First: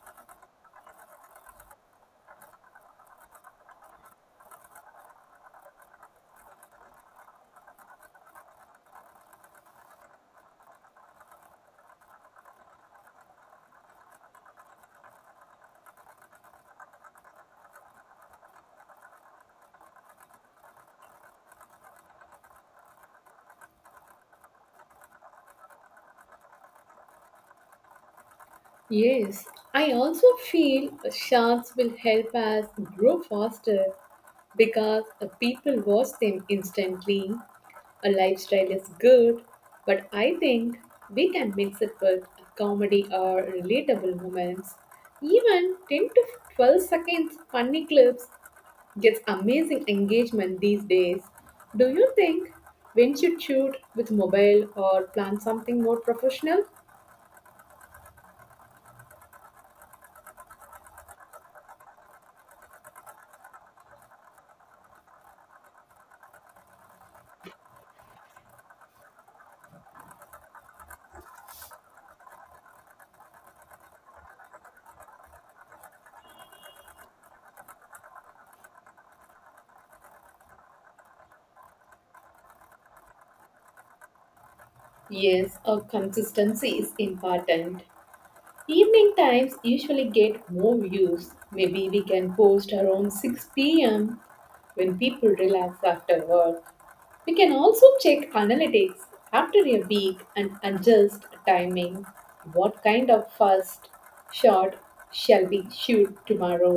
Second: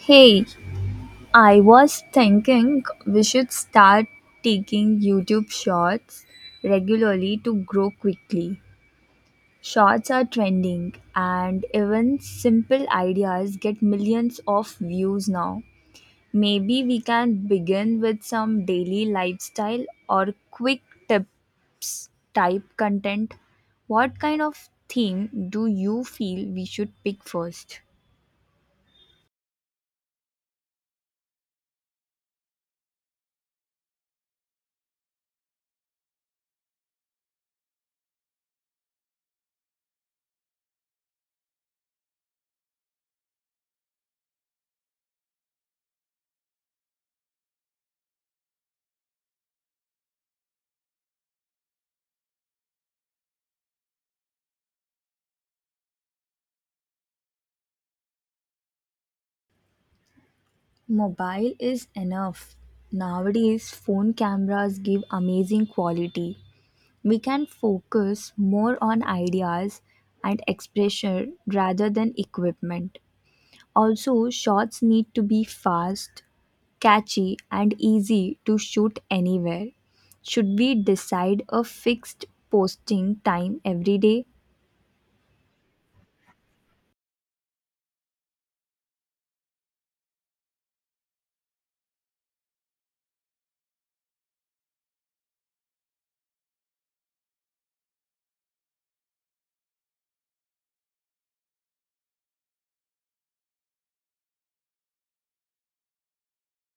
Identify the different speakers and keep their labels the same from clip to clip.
Speaker 1: Hey, I was thinking we should start taking YouTube shorts regularly to grow quickly. Shorts are trending, and even simple ideas get millions of views now. Maybe we can begin with some daily lifestyle or quick tips type content. What kind of theme do you feel we should pick first?
Speaker 2: Yes, I also feel sharks will help us grow faster because people watch them instantly. A lifestyle is good, but I think we can mix it with comedy or relatable moments. Even 10 to 12 seconds funny clips gets amazing engagement these days. Do you think we should shoot with mobile or plan something more professional?
Speaker 1: Mobile is enough. Nowadays, phone cameras give amazing quality. We can focus more on ideas and expression rather than equipment. Also, shots need to be fast, catchy, and easy to shoot anywhere. Should we decide a fixed posting time every day?
Speaker 2: Yes, a consistency is important. Evening times usually get more views. Maybe we can post around 6 p.m. when people relax after work. We can also check analytics after a week and adjust timing. What kind of first shot shall we shoot tomorrow?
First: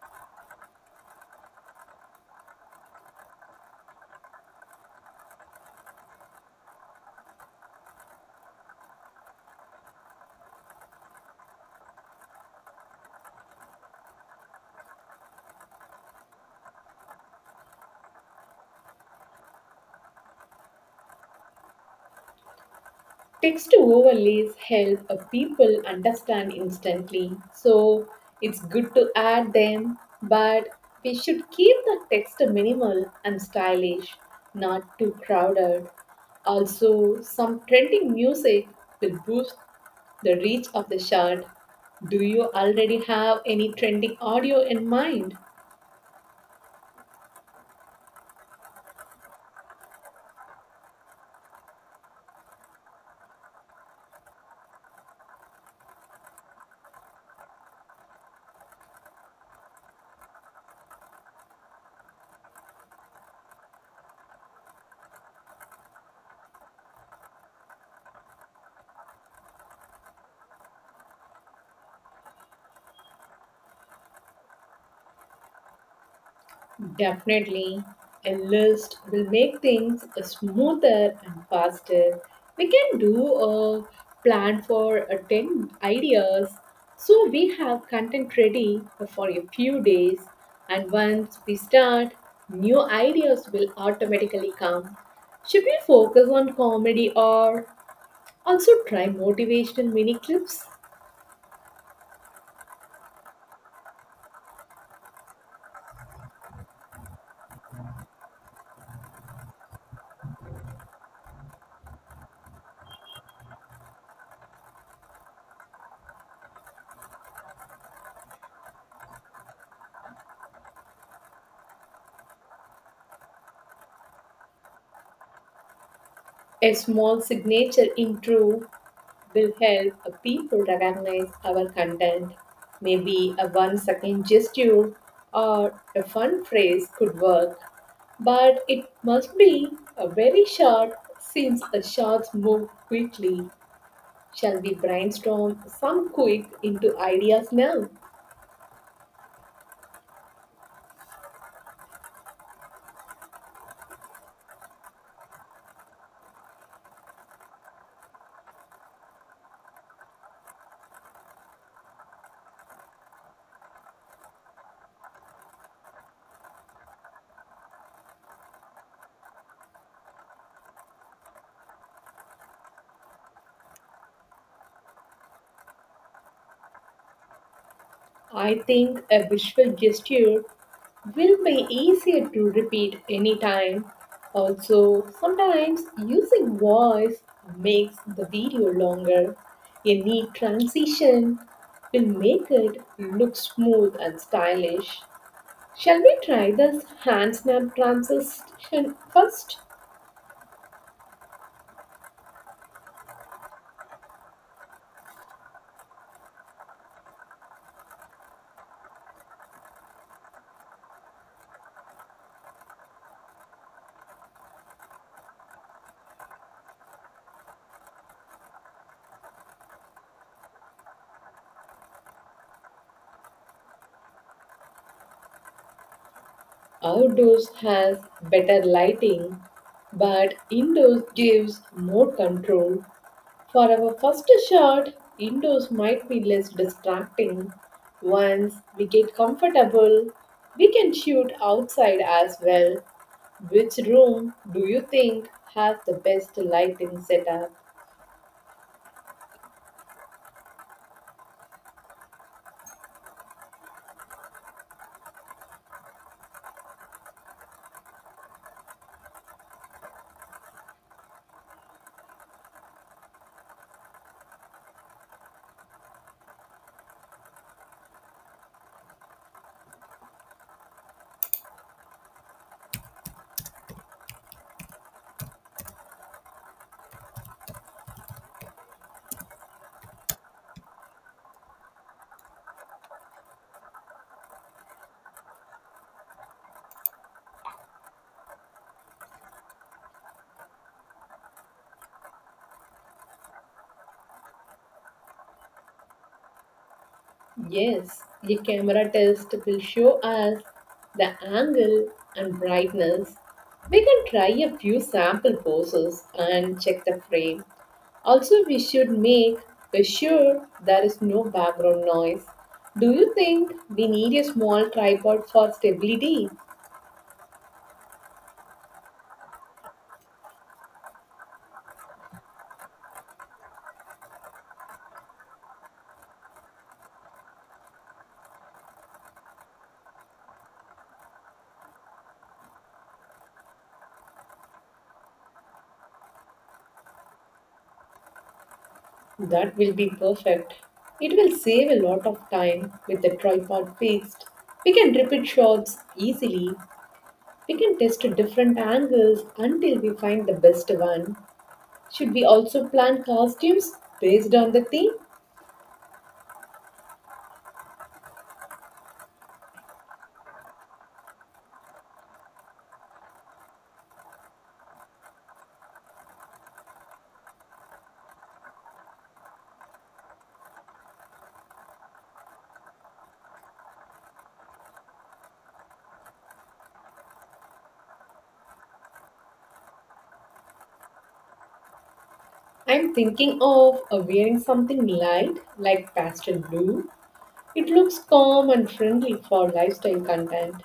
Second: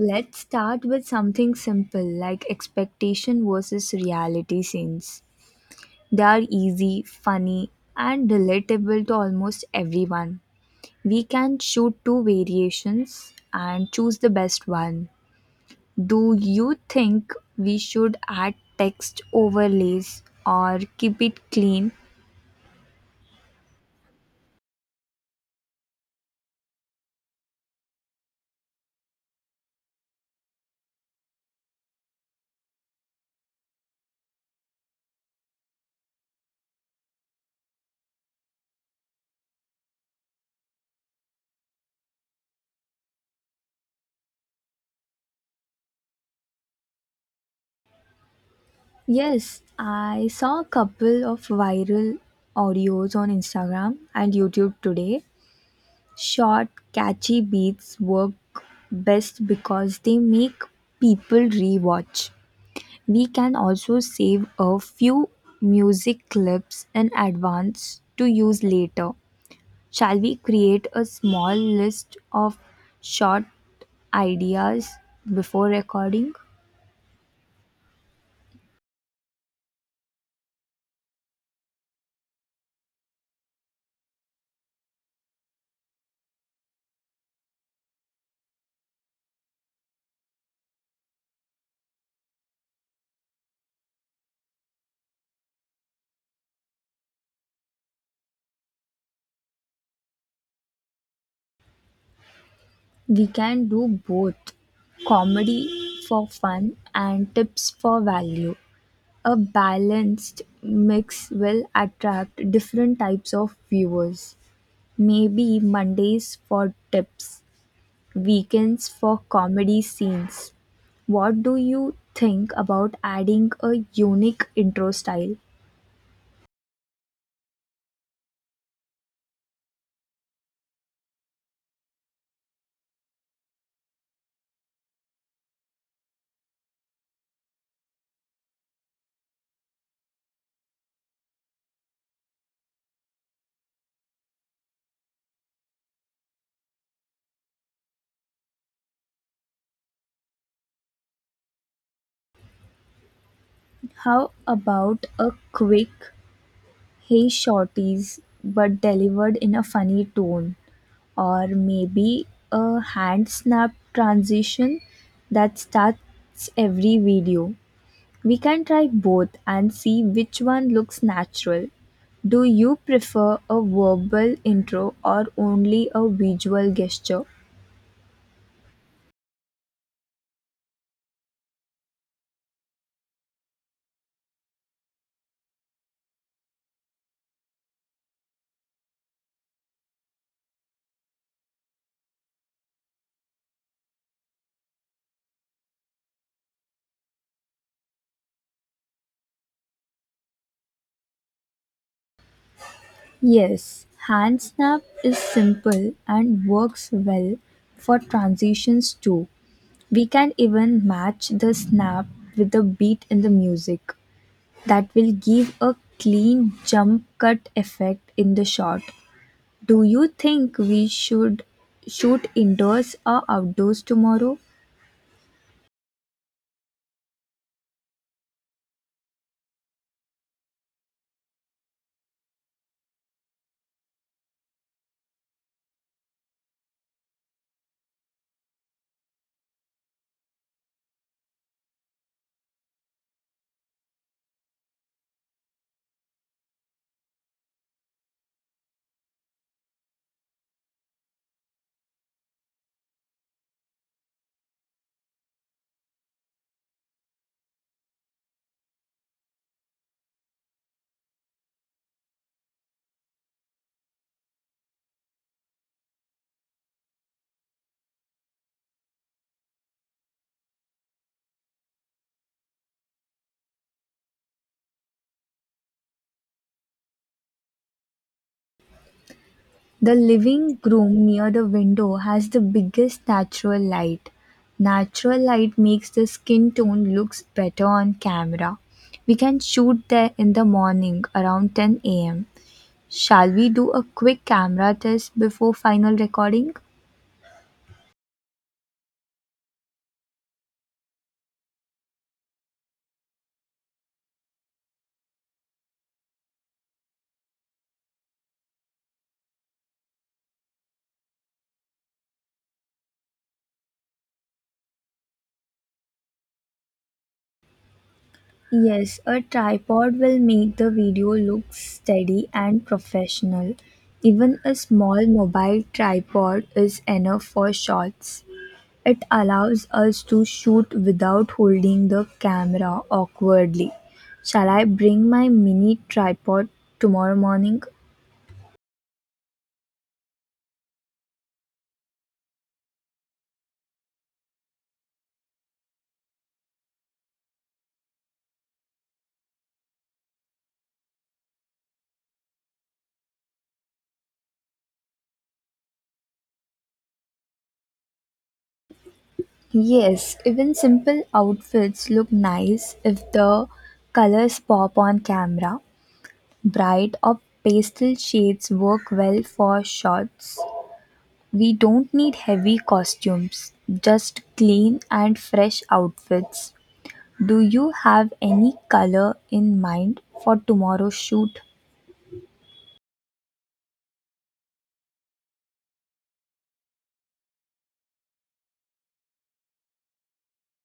Speaker 1: Let's start with something simple like expectation versus reality scenes. They are easy, funny, and relatable to almost everyone. We can shoot two variations and choose the best one. Do you think we should add text overlays or keep it clean?
Speaker 2: Text overlays help a people understand instantly, so it's good to add them, but we should keep the text minimal and stylish, not too crowded. Also, some trending music will boost the reach of the chart. Do you already have any trending audio in mind?
Speaker 1: Yes, I saw a couple of viral audios on Instagram and YouTube today. Short, catchy beats work best because they make people rewatch. We can also save a few music clips in advance to use later. Shall we create a small list of short ideas before recording?
Speaker 2: Definitely, a list will make things smoother and faster. We can do a plan for 10 ideas so we have content ready for a few days, and once we start, new ideas will automatically come. Should we focus on comedy or also try motivational mini clips?
Speaker 1: We can do both comedy for fun and tips for value. A balanced mix will attract different types of viewers. Maybe Mondays for tips, weekends for comedy scenes. What do you think about adding a unique intro style?
Speaker 2: A small signature intro will help people recognize our content. Maybe a 1 second gesture or a fun phrase could work, but it must be a very short since the shots move quickly. Shall we brainstorm some quick into ideas now?
Speaker 1: How about a quick, hey shorties, but delivered in a funny tone? Or maybe a hand snap transition that starts every video? We can try both and see which one looks natural. Do you prefer a verbal intro or only a visual gesture?
Speaker 2: I think a visual gesture will be easier to repeat anytime. Also, sometimes using voice makes the video longer. A neat transition will make it look smooth and stylish. Shall we try this hand snap transition first?
Speaker 1: Yes, hand snap is simple and works well for transitions too. We can even match the snap with the beat in the music. That will give a clean jump cut effect in the shot. Do you think we should shoot indoors or outdoors tomorrow?
Speaker 2: Outdoors has better lighting, but indoors gives more control. For our first shot, indoors might be less distracting. Once we get comfortable, we can shoot outside as well. Which room do you think has the best lighting setup?
Speaker 1: The living room near the window has the biggest natural light. Natural light makes the skin tone looks better on camera. We can shoot there in the morning around 10 a.m. Shall we do a quick camera test before final recording?
Speaker 2: Yes, the camera test will show us the angle and brightness. We can try a few sample poses and check the frame. Also, we should make sure there is no background noise. Do you think we need a small tripod for stability?
Speaker 1: Yes, a tripod will make the video look steady and professional. Even a small mobile tripod is enough for shots. It allows us to shoot without holding the camera awkwardly. Shall I bring my mini tripod tomorrow morning?
Speaker 2: That will be perfect. It will save a lot of time with the tripod fixed. We can repeat shots easily. We can test different angles until we find the best one. Should we also plan costumes based on the theme?
Speaker 1: Yes, even simple outfits look nice if the colors pop on camera. Bright or pastel shades work well for shots. We don't need heavy costumes, just clean and fresh outfits. Do you have any color in mind for tomorrow's shoot?
Speaker 2: I'm thinking of wearing something light like pastel blue. It looks calm and friendly for lifestyle content.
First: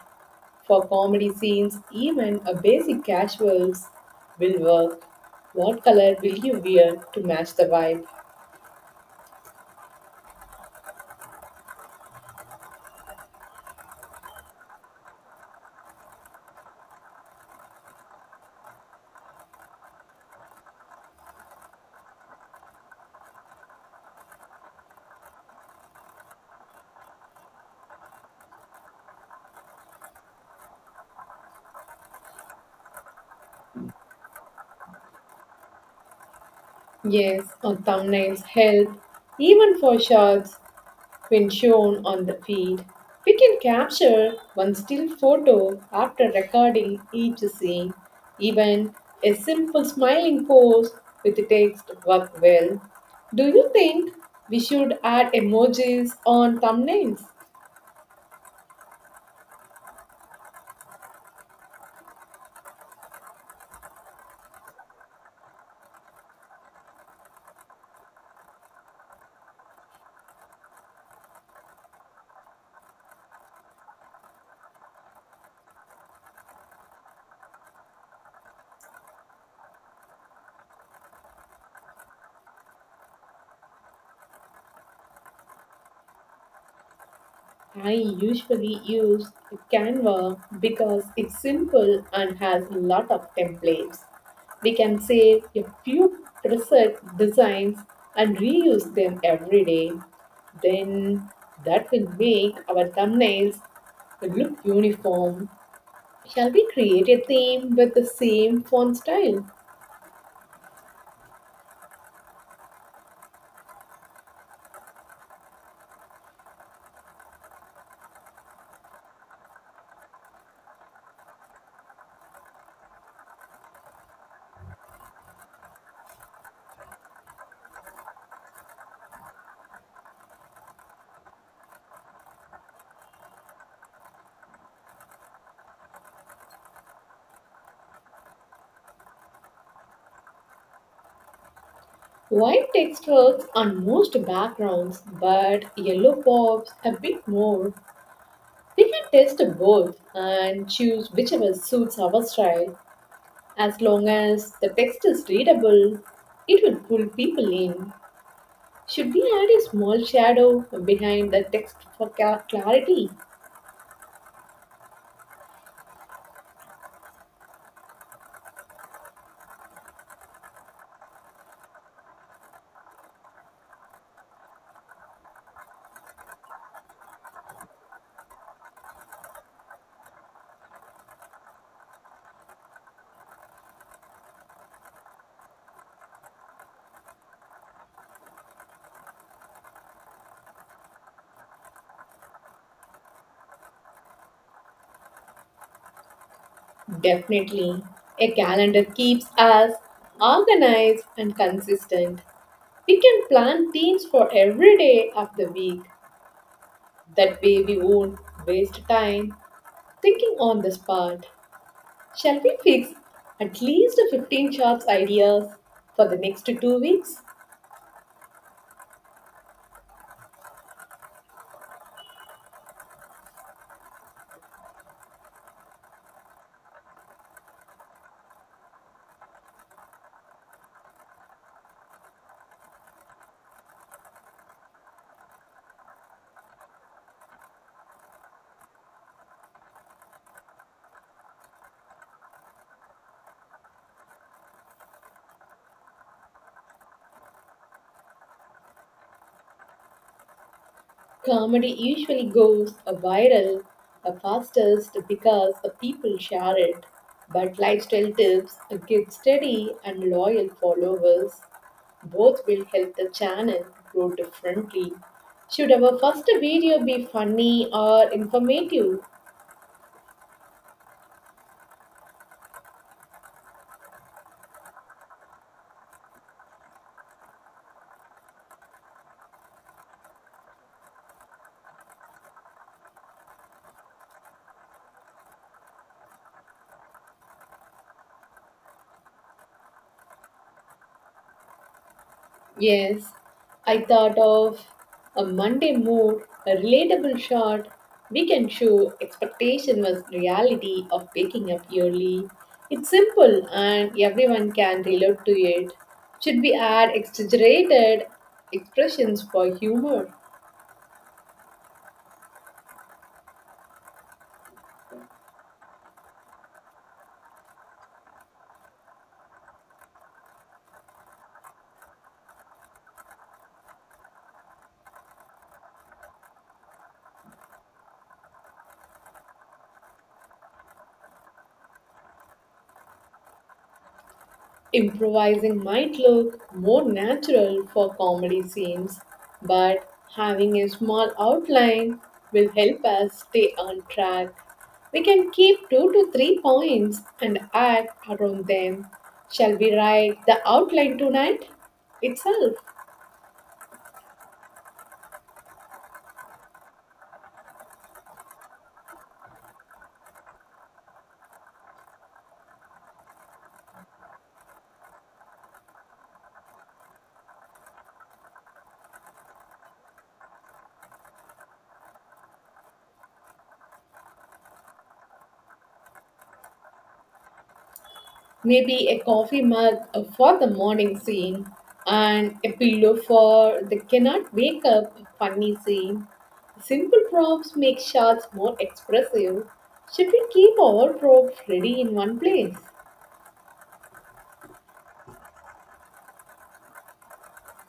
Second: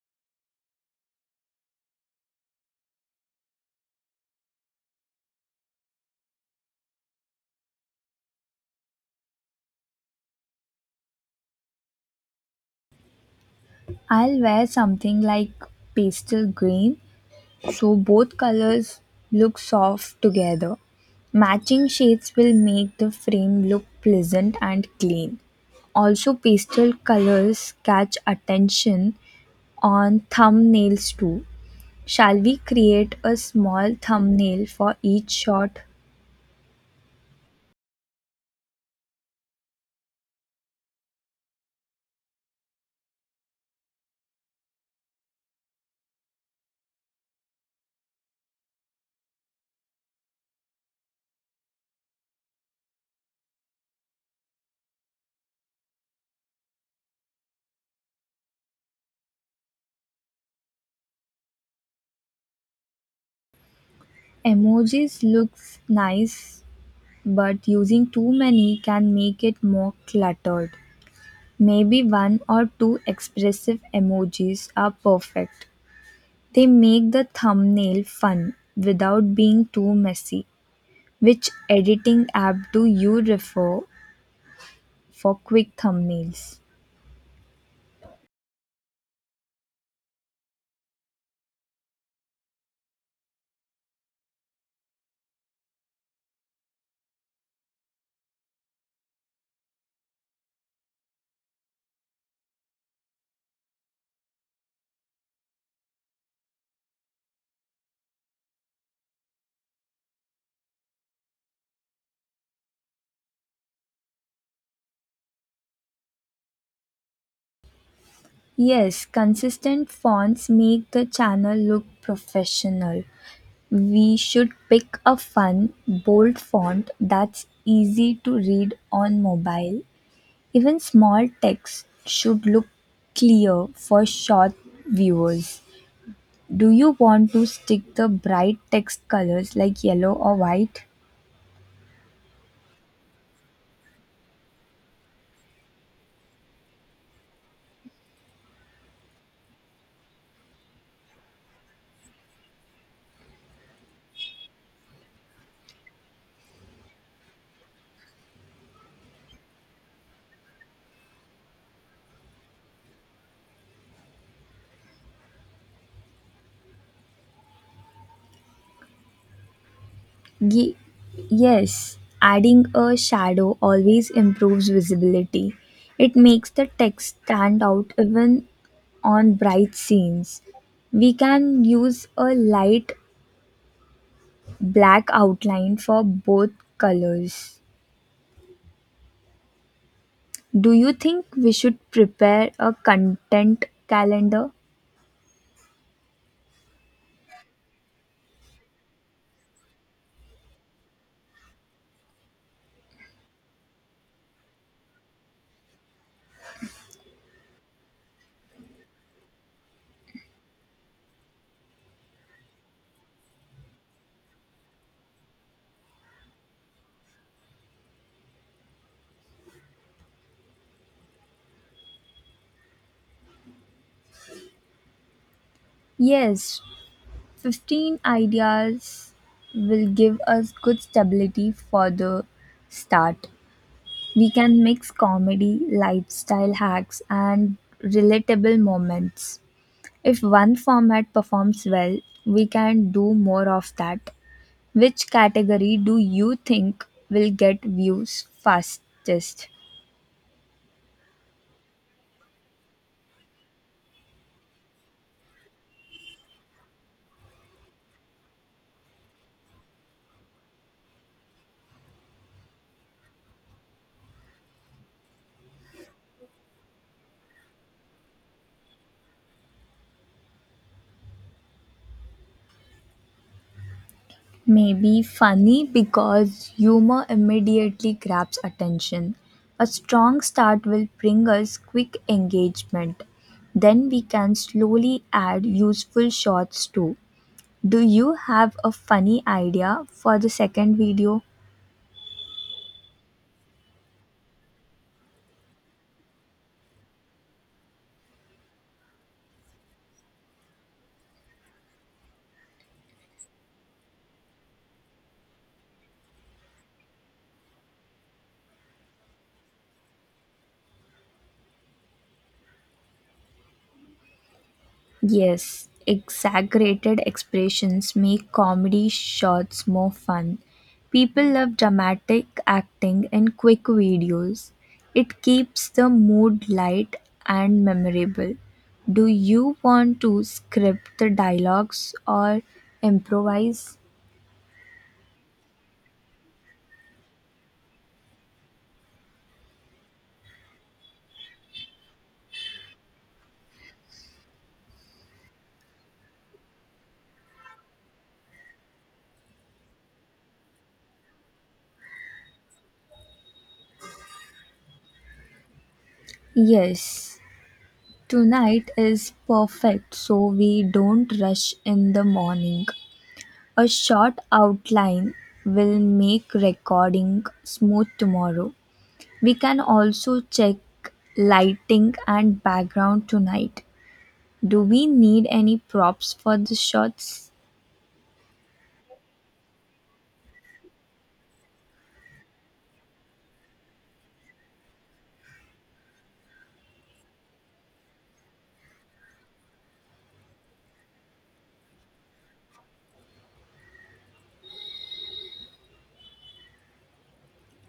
Speaker 2: For comedy scenes, even a basic casuals will work. What color will you wear to match the vibe?
Speaker 1: I'll wear something like pastel green so both colors look soft together. Matching shades will make the frame look pleasant and clean. Also, pastel colors catch attention on thumbnails too. Shall we create a small thumbnail for each shot?
Speaker 2: Yes, or thumbnails help. Even for shots, when shown on the feed, we can capture one still photo after recording each scene. Even a simple smiling pose with text work well. Do you think we should add emojis on thumbnails?
Speaker 1: Emojis looks nice, but using too many can make it more cluttered. Maybe one or two expressive emojis are perfect. They make the thumbnail fun without being too messy. Which editing app do you refer for quick thumbnails?
Speaker 2: I usually use Canva because it's simple and has a lot of templates. We can save a few preset designs and reuse them every day. Then that will make our thumbnails look uniform. Shall we create a theme with the same font style?
Speaker 1: Yes, consistent fonts make the channel look professional. We should pick a fun, bold font that's easy to read on mobile. Even small text should look clear for short viewers. Do you want to stick the bright text colors like yellow or white?
Speaker 2: White text works on most backgrounds, but yellow pops a bit more. We can test both and choose whichever suits our style. As long as the text is readable, it will pull people in. Should we add a small shadow behind the text for clarity?
Speaker 1: Ye- yes, adding a shadow always improves visibility. It makes the text stand out even on bright scenes. We can use a light black outline for both colors. Do you think we should prepare a content calendar?
Speaker 2: Definitely. A calendar keeps us organized and consistent. We can plan themes for every day of the week. That way, we won't waste time thinking on the spot. Shall we fix at least 15 shots ideas for the next 2 weeks?
Speaker 1: Yes, 15 ideas will give us good stability for the start. We can mix comedy, lifestyle hacks, and relatable moments. If one format performs well, we can do more of that. Which category do you think will get views fastest?
Speaker 2: Comedy usually goes a viral the fastest because the people share it. But lifestyle tips get steady and loyal followers. Both will help the channel grow differently. Should our first video be funny or informative?
Speaker 1: Maybe funny because humor immediately grabs attention. A strong start will bring us quick engagement. Then we can slowly add useful shots too. Do you have a funny idea for the second video?
Speaker 2: Yes, I thought of a Monday mood, a relatable shot. We can show expectation was reality of waking up early. It's simple and everyone can relate to it. Should we add exaggerated expressions for humor?
Speaker 1: Yes, exaggerated expressions make comedy shots more fun. People love dramatic acting in quick videos. It keeps the mood light and memorable. Do you want to script the dialogues or improvise?
Speaker 2: Improvising might look more natural for comedy scenes, but having a small outline will help us stay on track. We can keep 2 to 3 points and act around them. Shall we write the outline tonight itself?
Speaker 1: Yes, tonight is perfect so we don't rush in the morning. A short outline will make recording smooth tomorrow. We can also check lighting and background tonight. Do we need any props for the shots?
Speaker 2: Maybe a coffee mug for the morning scene, and a pillow for the cannot wake up funny scene. Simple props make shots more expressive. Should we keep all props ready in one place?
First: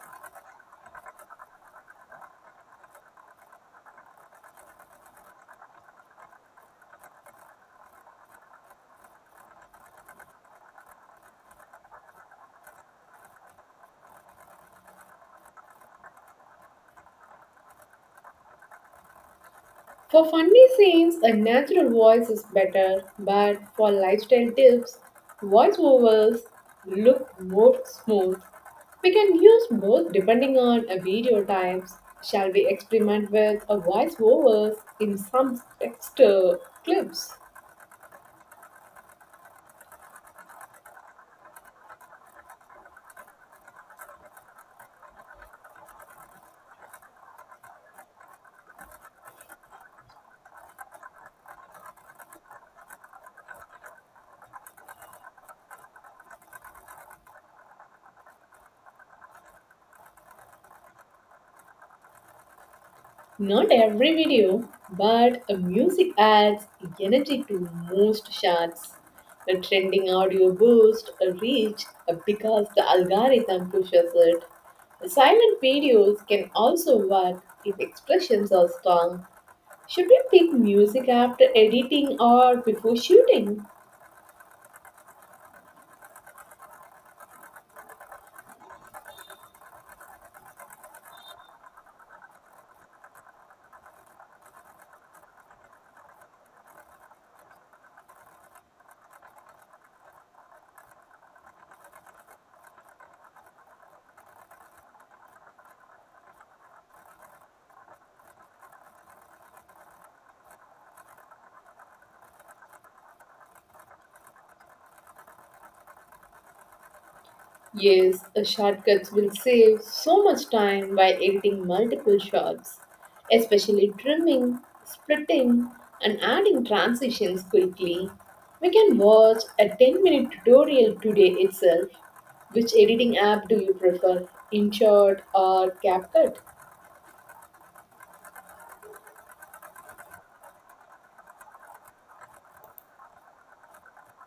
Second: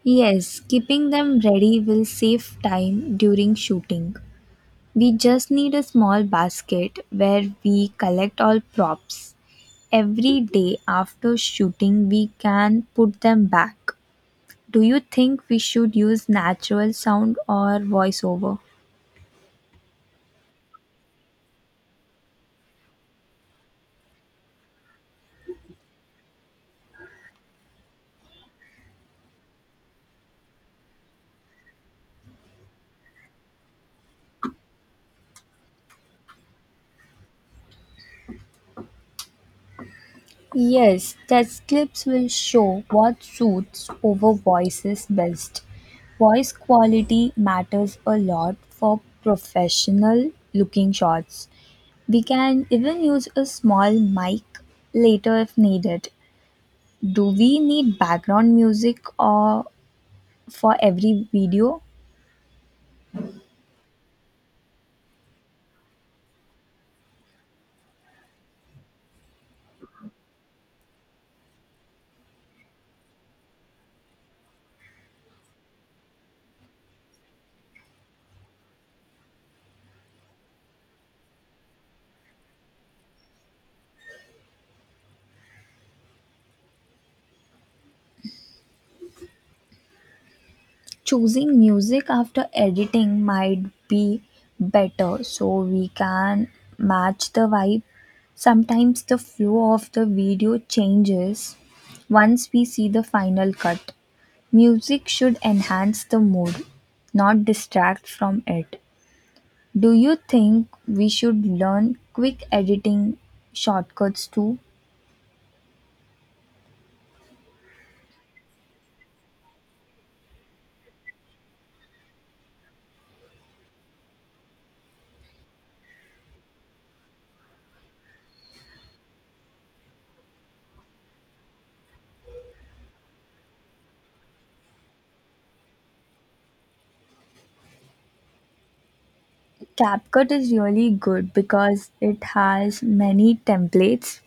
Speaker 1: Yes, keeping them ready will save time during shooting. We just need a small basket where we collect all props. Every day after shooting, we can put them back. Do you think we should use natural sound or voiceover?
Speaker 2: For funny scenes, a natural voice is better, but for lifestyle tips, voiceovers look more smooth. We can use both depending on a video types. Shall we experiment with a voiceovers in some text clips?
Speaker 1: Yes, test clips will show what suits over voices best. Voice quality matters a lot for professional looking shots. We can even use a small mic later if needed. Do we need background music or for every video?
Speaker 2: Not every video, but a music adds energy to most shots. A trending audio boost a reach because the algorithm pushes it. Silent videos can also work if expressions are strong. Should we pick music after editing or before shooting?
Speaker 1: Choosing music after editing might be better so we can match the vibe. Sometimes the flow of the video changes once we see the final cut. Music should enhance the mood, not distract from it. Do you think we should learn quick editing shortcuts too?
Speaker 2: Yes, the shortcuts will save so much time while editing multiple shots, especially trimming, splitting, and adding transitions quickly. We can watch a 10-minute tutorial today itself. Which editing app do you prefer, InShot or CapCut?
Speaker 1: CapCut is really good because it has many templates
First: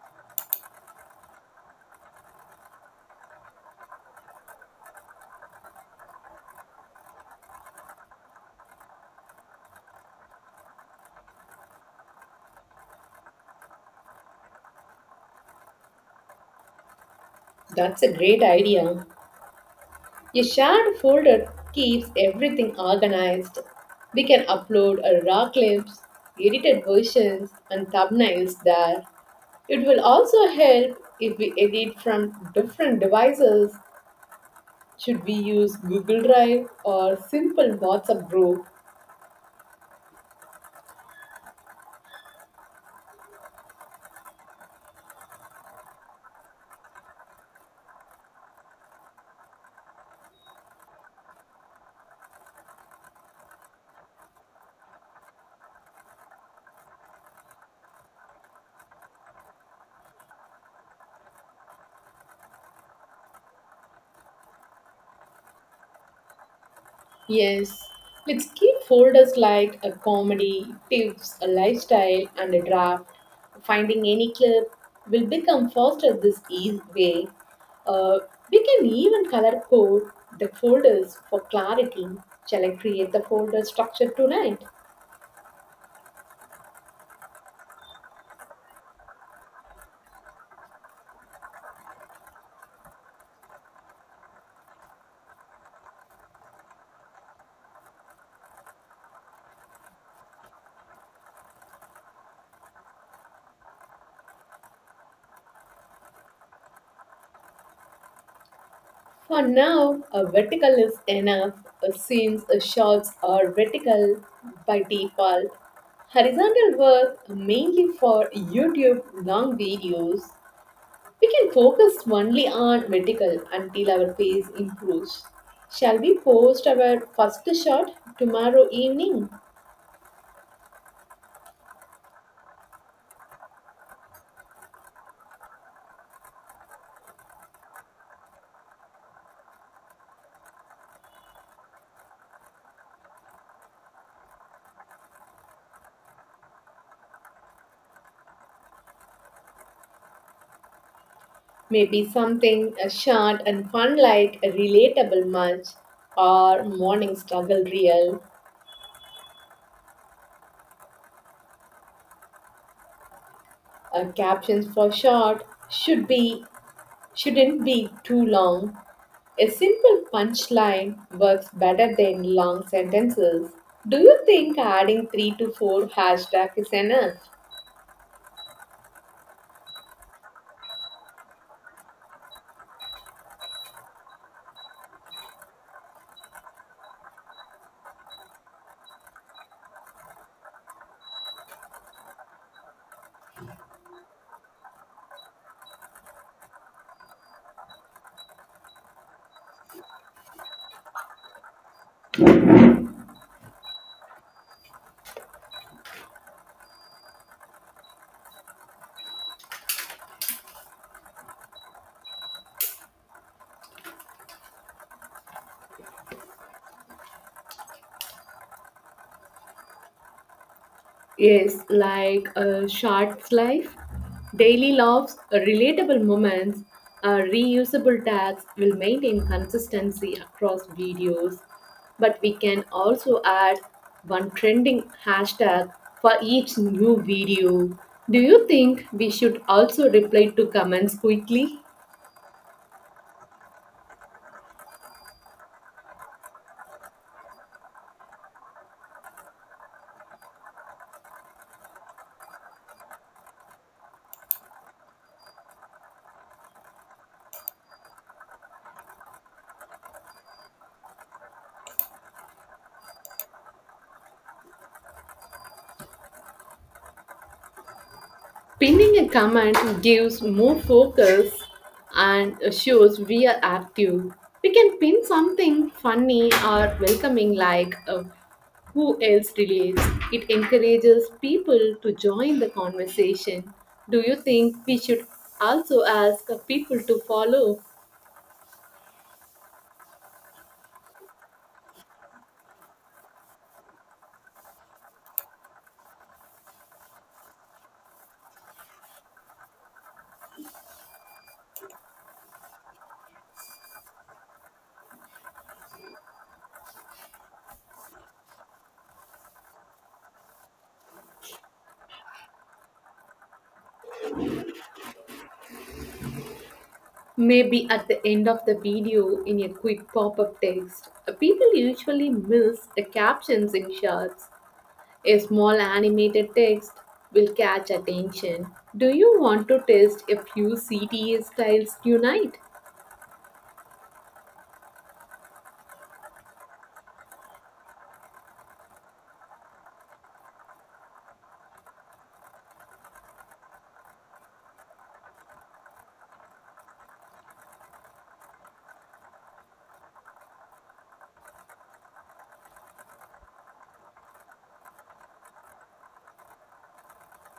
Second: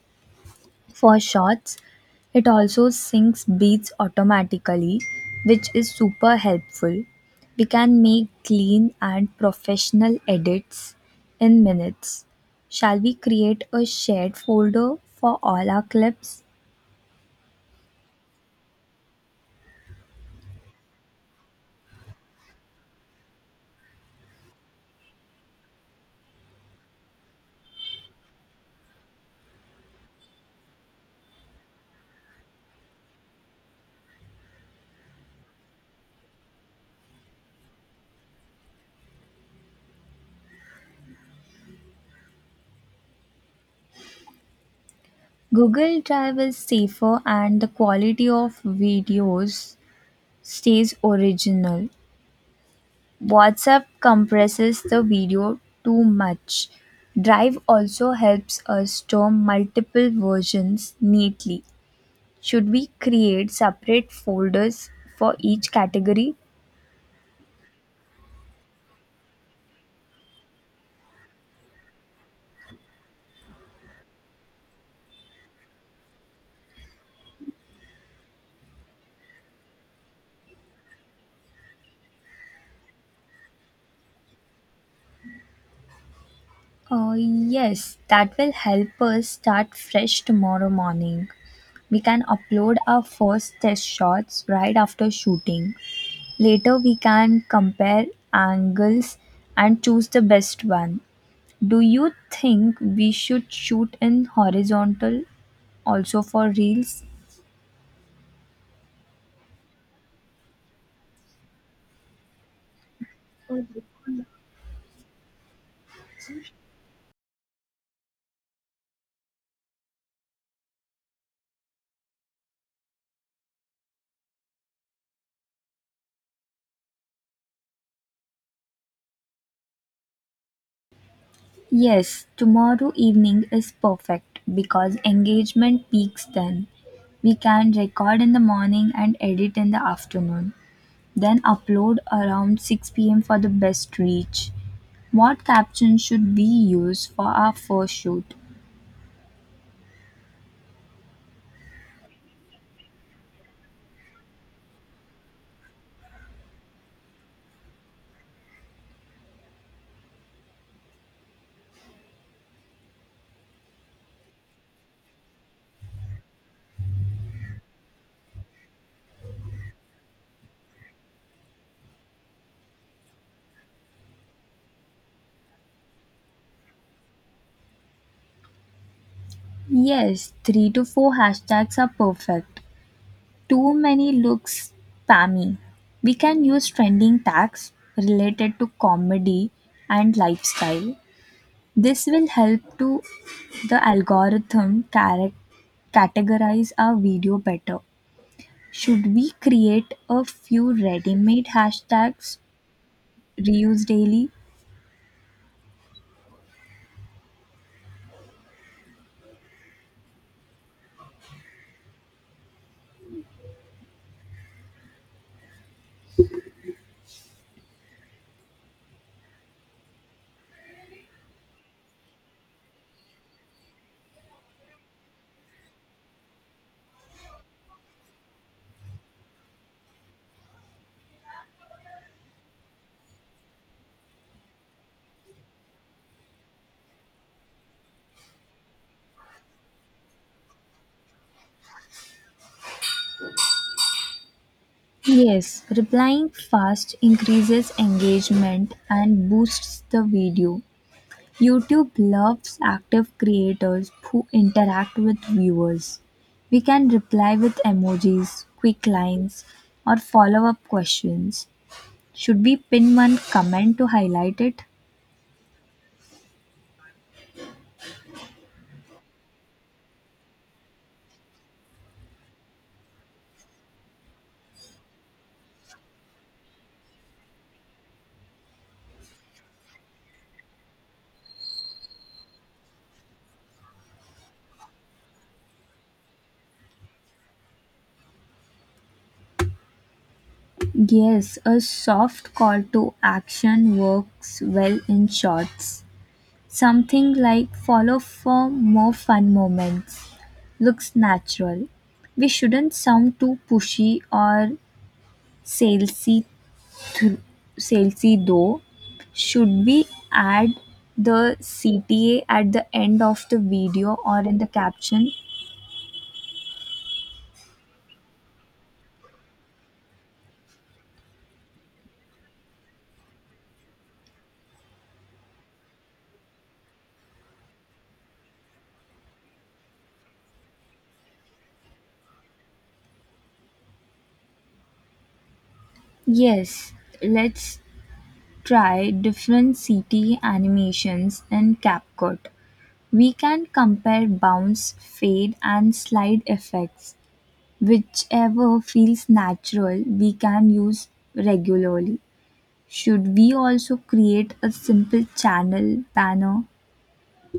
Speaker 1: for shots. It also syncs beats automatically, which is super helpful. We can make clean and professional edits in minutes. Shall we create a shared folder for all our clips?
Speaker 2: That's a great idea. A shared folder keeps everything organized. We can upload our raw clips, edited versions, and thumbnails there. It will also help if we edit from different devices. Should we use Google Drive or simple WhatsApp group?
Speaker 1: Google Drive is safer and the quality of videos stays original. WhatsApp compresses the video too much. Drive also helps us store multiple versions neatly. Should we create separate folders for each category?
Speaker 2: Yes, let's keep folders like a comedy, tips, a lifestyle, and a draft. Finding any clip will become faster this easy way. Uh, we can even color code the folders for clarity. Shall I create the folder structure tonight?
Speaker 1: Yes, that will help us start fresh tomorrow morning. We can upload our first test shots right after shooting. Later, we can compare angles and choose the best one. Do you think we should shoot in horizontal also for reels?
Speaker 2: For now, a vertical is enough. A seams, a shots are vertical by default. Horizontal work mainly for YouTube long videos. We can focus only on medical until our pace improves. Shall we post our first shot tomorrow evening?
Speaker 1: Yes, tomorrow evening is perfect because engagement peaks then. We can record in the morning and edit in the afternoon, then upload around 6 p.m. for the best reach. What caption should we use for our first shoot?
Speaker 2: Maybe something short and fun like a relatable munch or morning struggle reel. Captions for short should be shouldn't be too long. A simple punchline works better than long sentences. Do you think adding 3 to 4 hashtags is enough?
Speaker 1: Yes, 3 to 4 hashtags are perfect. Too many looks spammy. We can use trending tags related to comedy and lifestyle. This will help to the algorithm categorize our video better. Should we create a few ready-made hashtags reused daily?
Speaker 2: Yes, like a short life, daily loves, relatable moments, reusable tags will maintain consistency across videos. But we can also add one trending hashtag for each new video. Do you think we should also reply to comments quickly?
Speaker 1: Yes, replying fast increases engagement and boosts the video. YouTube loves active creators who interact with viewers. We can reply with emojis, quick lines, or follow up questions. Should we pin one comment to highlight it?
Speaker 2: Pinning a comment gives more focus and shows we are active. We can pin something funny or welcoming like who else relates. It encourages people to join the conversation. Do you think we should also ask people to follow?
Speaker 1: Yes, a soft call to action works well in shorts. Something like follow for more fun moments looks natural. We shouldn't sound too pushy or salesy th- Chelsea though, should we add the CTA at the end of the video or in the caption?
Speaker 2: Maybe at the end of the video in a quick pop up text. People usually miss the captions in shots. A small animated text will catch attention. Do you want to test a few CTA styles tonight?
Speaker 1: Yes, let's try different CTA animations in CapCut. We can compare bounce, fade, and slide effects. Whichever feels natural, we can use regularly. Should we also create a simple channel banner?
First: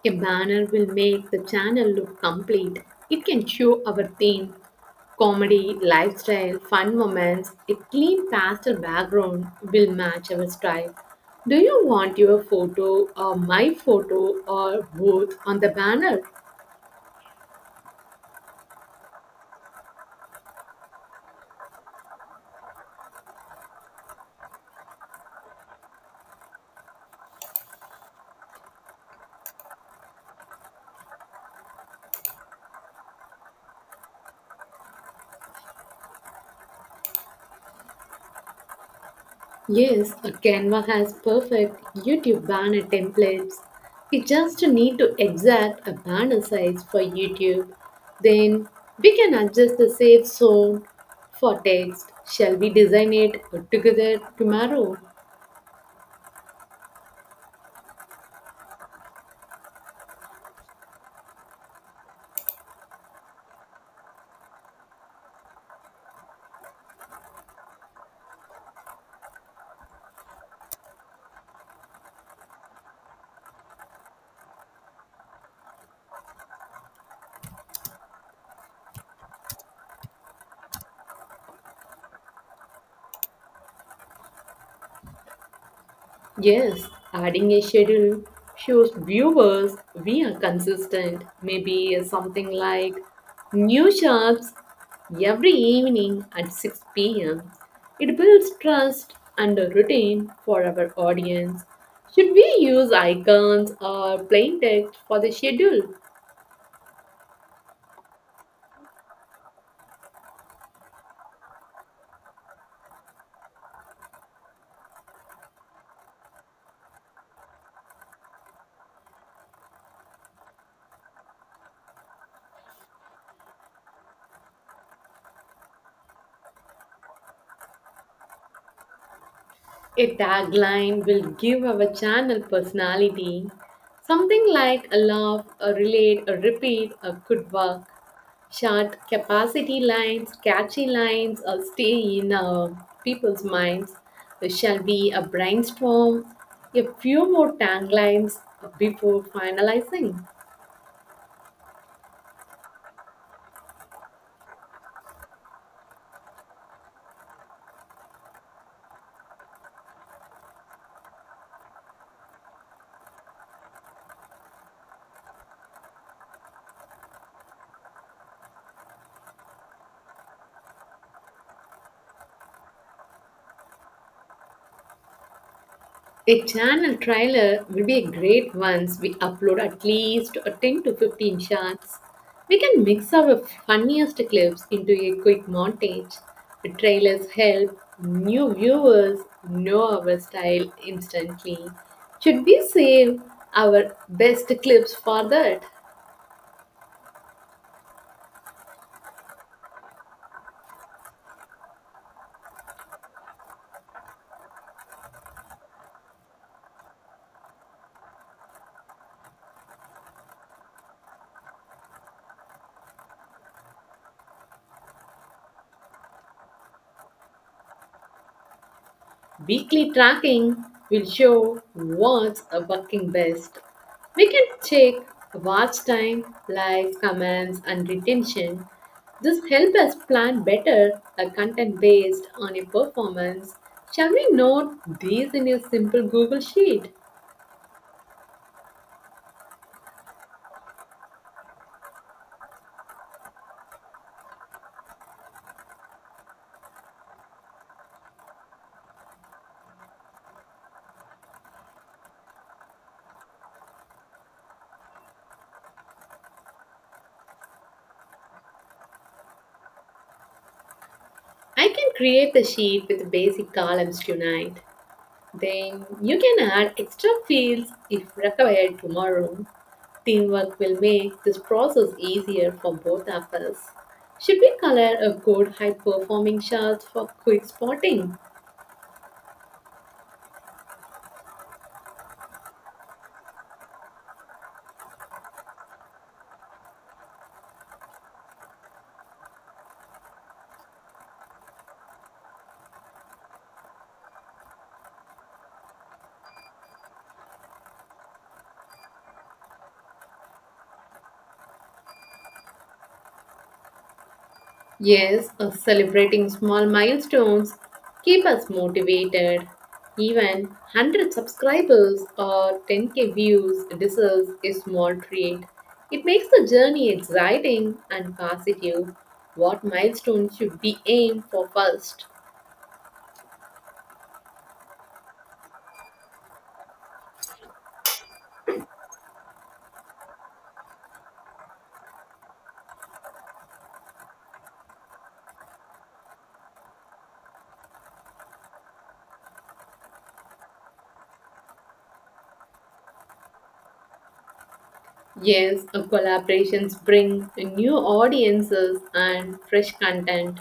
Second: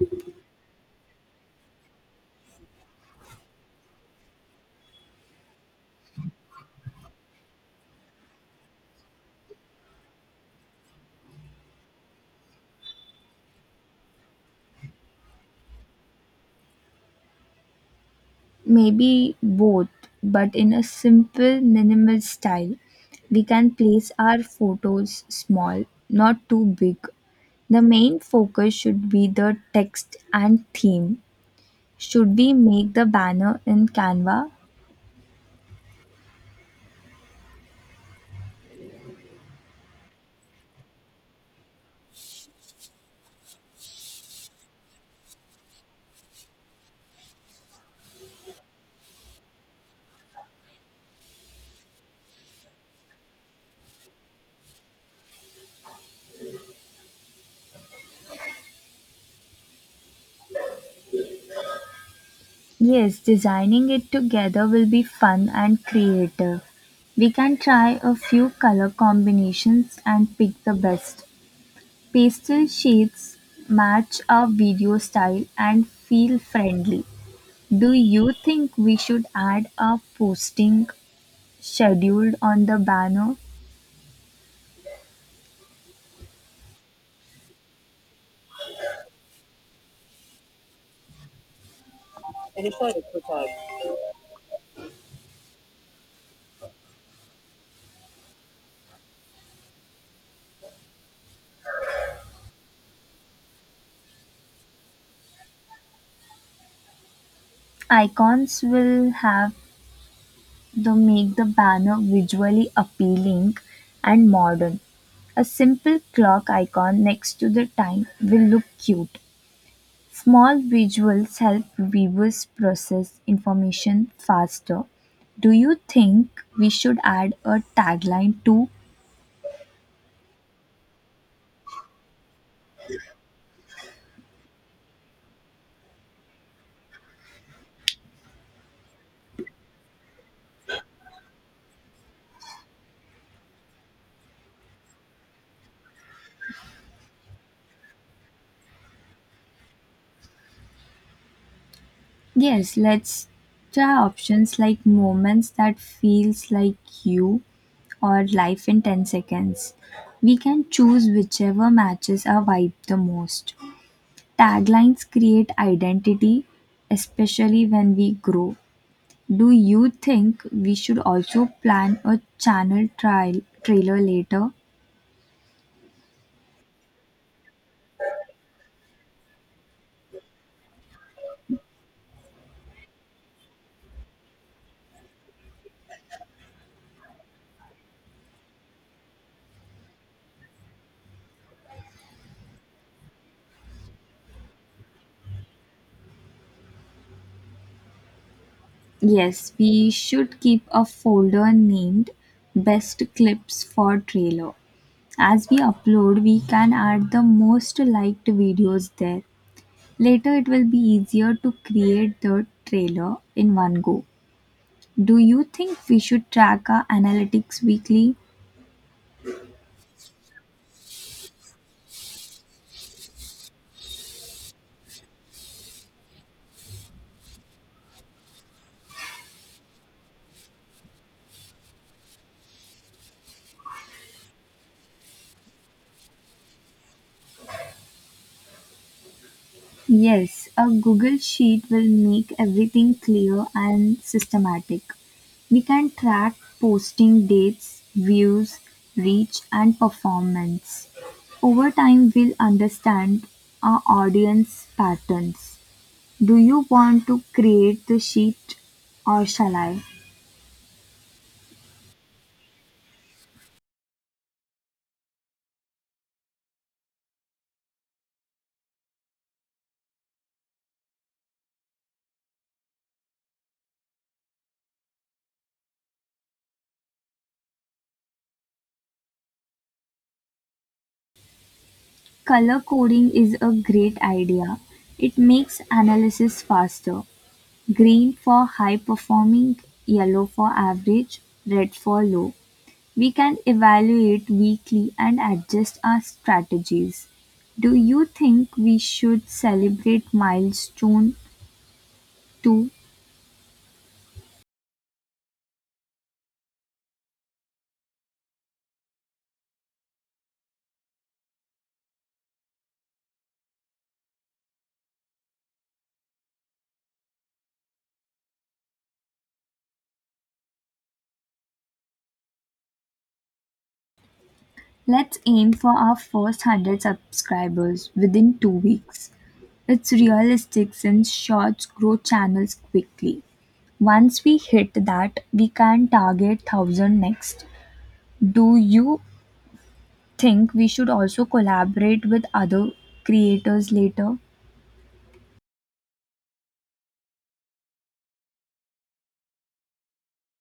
Speaker 2: A banner will make the channel look complete. It can show our theme, comedy, lifestyle, fun moments. A clean pastel background will match our style. Do you want your photo or my photo or both on the banner?
Speaker 1: Maybe both, but in a simple, minimal style. We can place our photos small, not too big. The main focus should be the text and theme. Should we make the banner in Canva?
Speaker 2: Yes, a Canva has perfect YouTube banner templates. We just need to exact a banner size for YouTube. Then we can adjust the safe zone for text. Shall we design it together tomorrow?
Speaker 1: Yes, designing it together will be fun and creative. We can try a few color combinations and pick the best. Pastel shades match our video style and feel friendly. Do you think we should add a posting scheduled on the banner?
Speaker 2: Yes, adding a schedule shows viewers we are consistent. Maybe something like new shops every evening at 6 pm. It builds trust and a routine for our audience. Should we use icons or plain text for the schedule?
Speaker 1: Icons will have to make the banner visually appealing and modern. A simple clock icon next to the time will look cute. Small visuals help viewers process information faster. Do you think we should add a tagline too?
Speaker 2: A tagline will give our channel personality. Something like a love, a relate, a repeat, a good work. Short capacity lines, catchy lines, or stay in people's minds. There shall be a brainstorm, a few more taglines before finalizing.
Speaker 1: Yes, let's try options like moments that feels like you or life in 10 seconds. We can choose whichever matches our vibe the most. Taglines create identity, especially when we grow. Do you think we should also plan a channel trial trailer later?
Speaker 2: A channel trailer will be a great once we upload at least a 10 to 15 shots. We can mix our funniest clips into a quick montage. The trailers help new viewers know our style instantly. Should we save our best clips for that?
Speaker 1: Yes, we should keep a folder named best clips for trailer. As we upload, we can add the most liked videos there. Later, it will be easier to create the trailer in one go. Do you think we should track our analytics weekly?
Speaker 2: Weekly tracking will show what's working best. We can check watch time, likes, comments, and retention. This helps us plan better a content based on a performance. Shall we note these in a simple Google sheet?
Speaker 1: Yes, a Google Sheet will make everything clear and systematic. We can track posting dates, views, reach, and performance. Over time, we'll understand our audience patterns. Do you want to create the sheet or shall I?
Speaker 2: I can create the sheet with basic columns tonight. Then you can add extra fields if required tomorrow. Teamwork will make this process easier for both of us. Should we color a good high performing chart for quick spotting?
Speaker 1: Color coding is a great idea. It makes analysis faster. Green for high performing, yellow for average, red for low. We can evaluate weekly and adjust our strategies. Do you think we should celebrate milestone too?
Speaker 2: Yes, celebrating small milestones keep us motivated. Even 100 subscribers or 10k views deserves a small treat. It makes the journey exciting and positive. What milestone should we aim for first?
Speaker 1: Let's aim for our first 100 subscribers within 2 weeks. It's realistic since shorts grow channels quickly. Once we hit that, we can target 1000 next. Do you think we should also collaborate with other creators later?
Speaker 2: Yes, collaborations bring new audiences and fresh content.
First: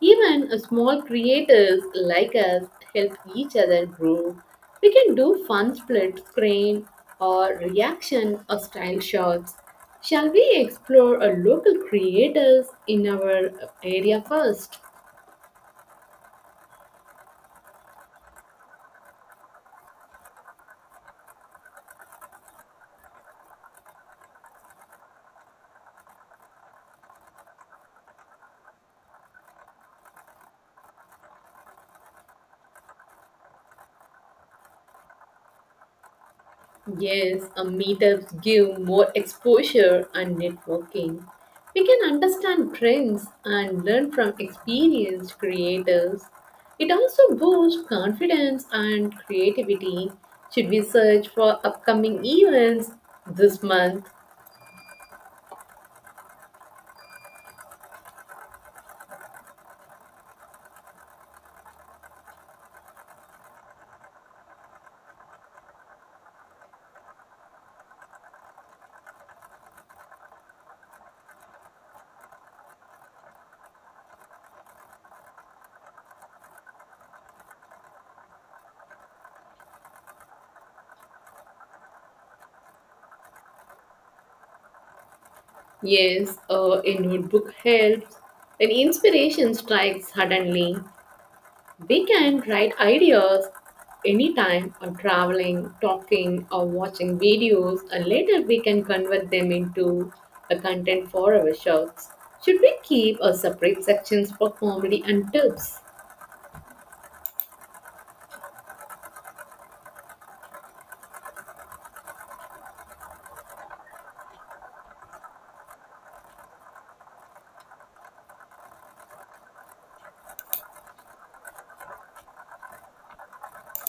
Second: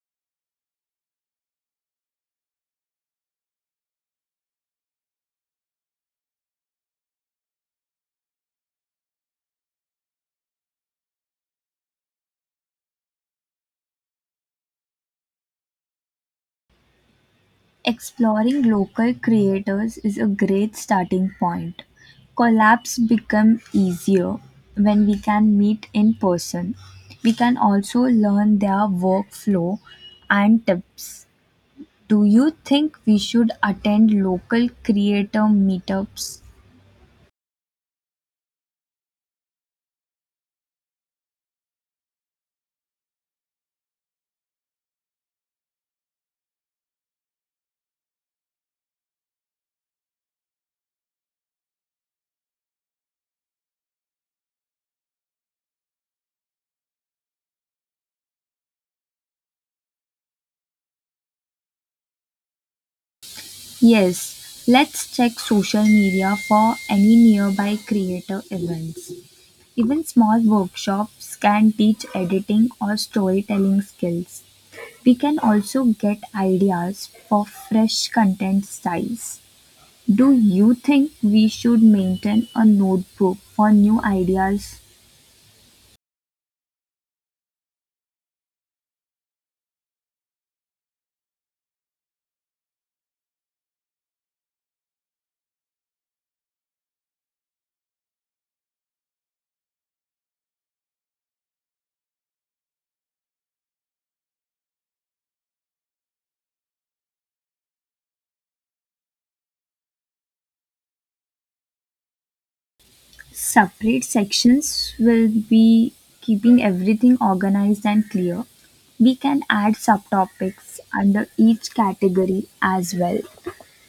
Speaker 2: Even small creators like us help each other grow. We can do fun split screen or reaction or style shots. Shall we explore a local creators in our area first?
Speaker 1: Exploring local creators is a great starting point. Collabs become easier when we can meet in person. We can also learn their workflow and tips. Do you think we should attend local creator meetups?
Speaker 2: Yes, a meetups give more exposure and networking. We can understand trends and learn from experienced creators. It also boosts confidence and creativity. Should we search for upcoming events this month?
Speaker 1: Yes, let's check social media for any nearby creator events. Even small workshops can teach editing or storytelling skills. We can also get ideas for fresh content styles. Do you think we should maintain a notebook for new ideas?
Speaker 2: Yes, a notebook helps when inspiration strikes suddenly. We can write ideas anytime or traveling, talking, or watching videos, and later we can convert them into a content for our shows. Should we keep a separate sections for comedy and tips?
Speaker 1: Separate sections will be keeping everything organized and clear. We can add subtopics under each category as well.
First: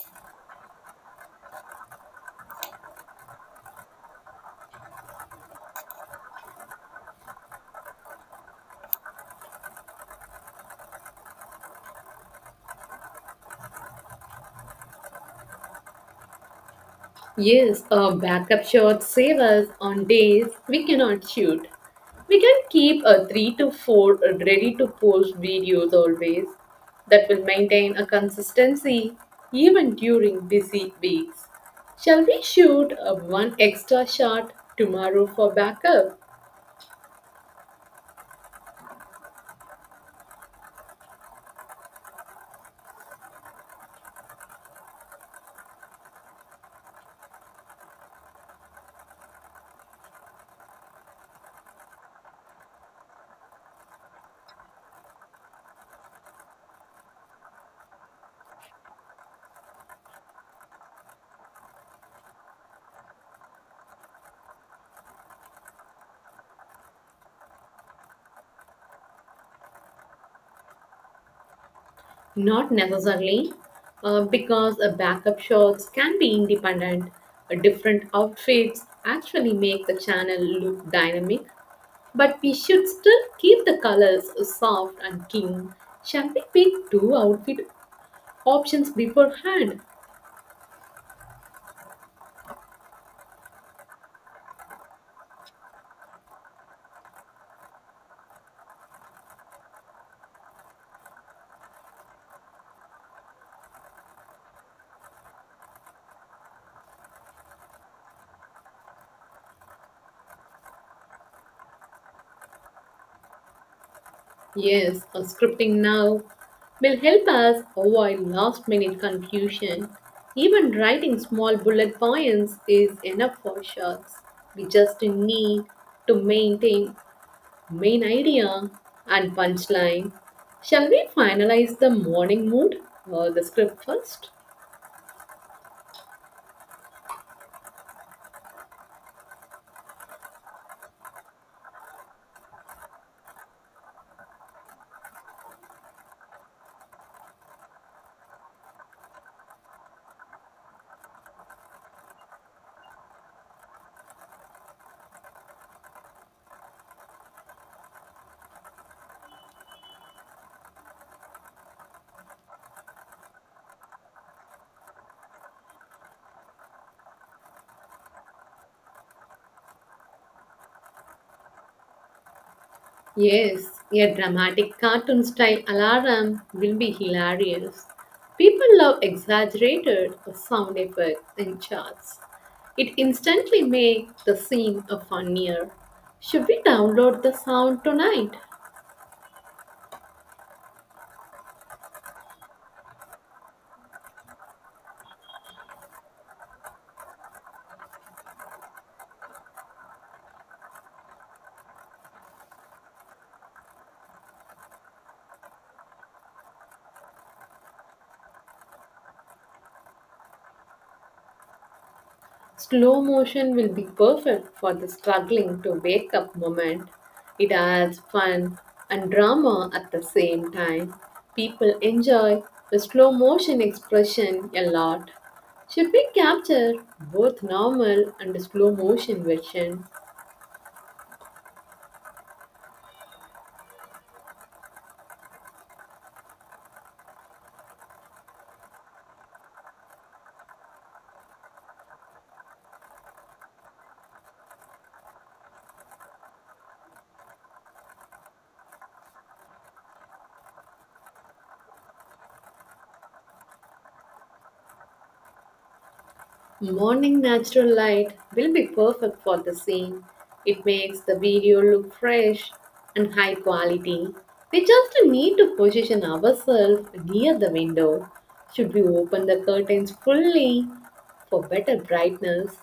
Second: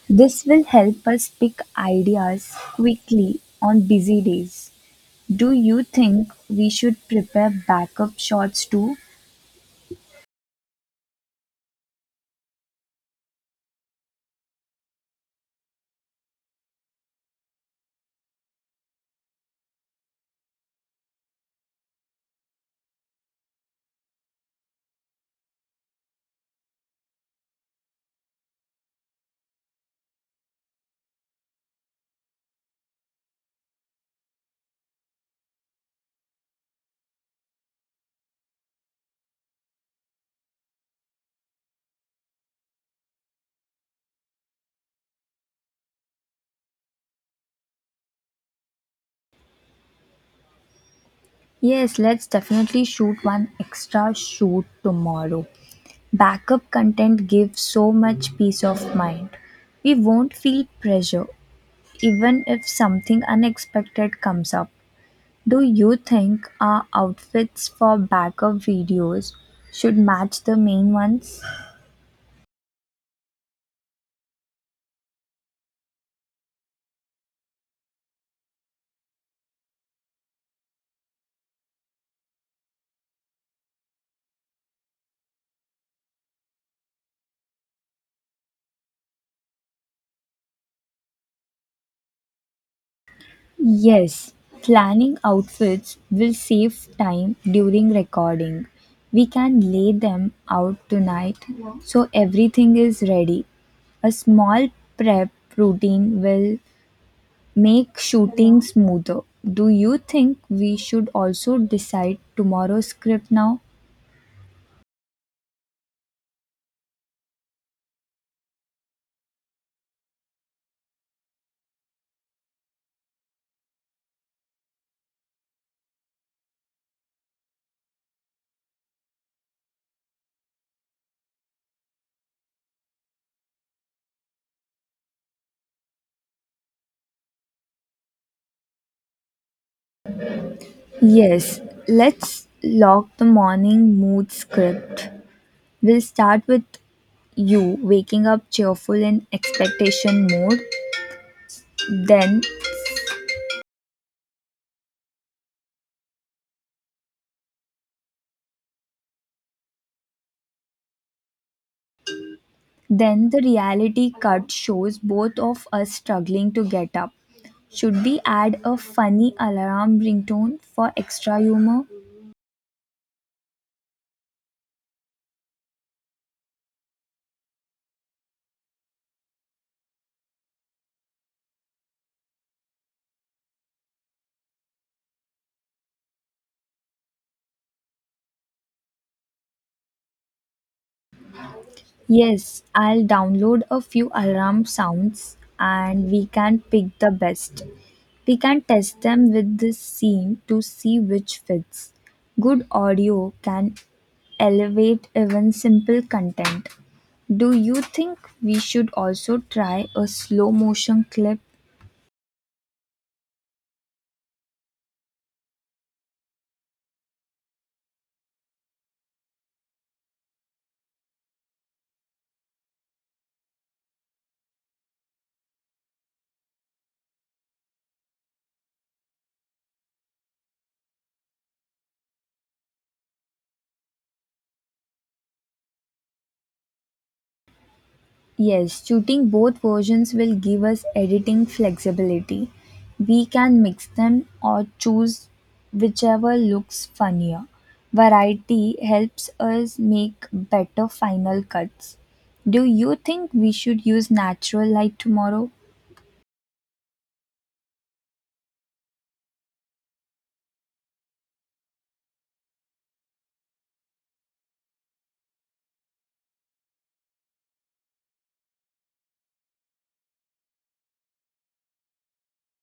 Speaker 1: This will help us pick ideas quickly on busy days. Do you think we should prepare backup shots too?
Speaker 2: Yes, a backup shot save us on days we cannot shoot. We can keep a 3 to 4 ready to post videos always. That will maintain a consistency even during busy weeks. Shall we shoot a one extra shot tomorrow for backup?
Speaker 1: Yes, let's definitely shoot one extra shoot tomorrow. Backup content gives so much peace of mind. We won't feel pressure even if something unexpected comes up. Do you think our outfits for backup videos should match the main ones?
Speaker 2: Not necessarily, because a backup shots can be independent. Different outfits actually make the channel look dynamic. But we should still keep the colors soft and keen. Shall we pick two outfit options beforehand?
Speaker 1: Yes, planning outfits will save time during recording. We can lay them out tonight so everything is ready. A small prep routine will make shooting smoother. Do you think we should also decide tomorrow's script now?
Speaker 2: Yes, a scripting now will help us avoid last minute confusion. Even writing small bullet points is enough for shots. We just need to maintain main idea and punchline. Shall we finalize the morning mood or the script first?
Speaker 1: Yes, let's lock the morning mood script. We'll start with you waking up cheerful in expectation mode, then Then the reality cut shows both of us struggling to get up. Should we add a funny alarm ringtone for extra humor?
Speaker 2: Yes, a dramatic cartoon style alarm will be hilarious. People love exaggerated sound effects and charts. It instantly makes the scene a funnier. Should we download the sound tonight?
Speaker 1: Yes, I'll download a few alarm sounds and we can pick the best. We can test them with this scene to see which fits. Good audio can elevate even simple content. Do you think we should also try a slow motion clip?
Speaker 2: Slow motion will be perfect for the struggling to wake up moment. It adds fun and drama at the same time. People enjoy the slow motion expression a lot. Should we capture both normal and slow motion version?
Speaker 1: Yes, shooting both versions will give us editing flexibility. We can mix them or choose whichever looks funnier. Variety helps us make better final cuts. Do you think we should use natural light tomorrow?
Speaker 2: Morning natural light will be perfect for the scene. It makes the video look fresh and high quality. We just need to position ourselves near the window. Should we open the curtains fully for better brightness?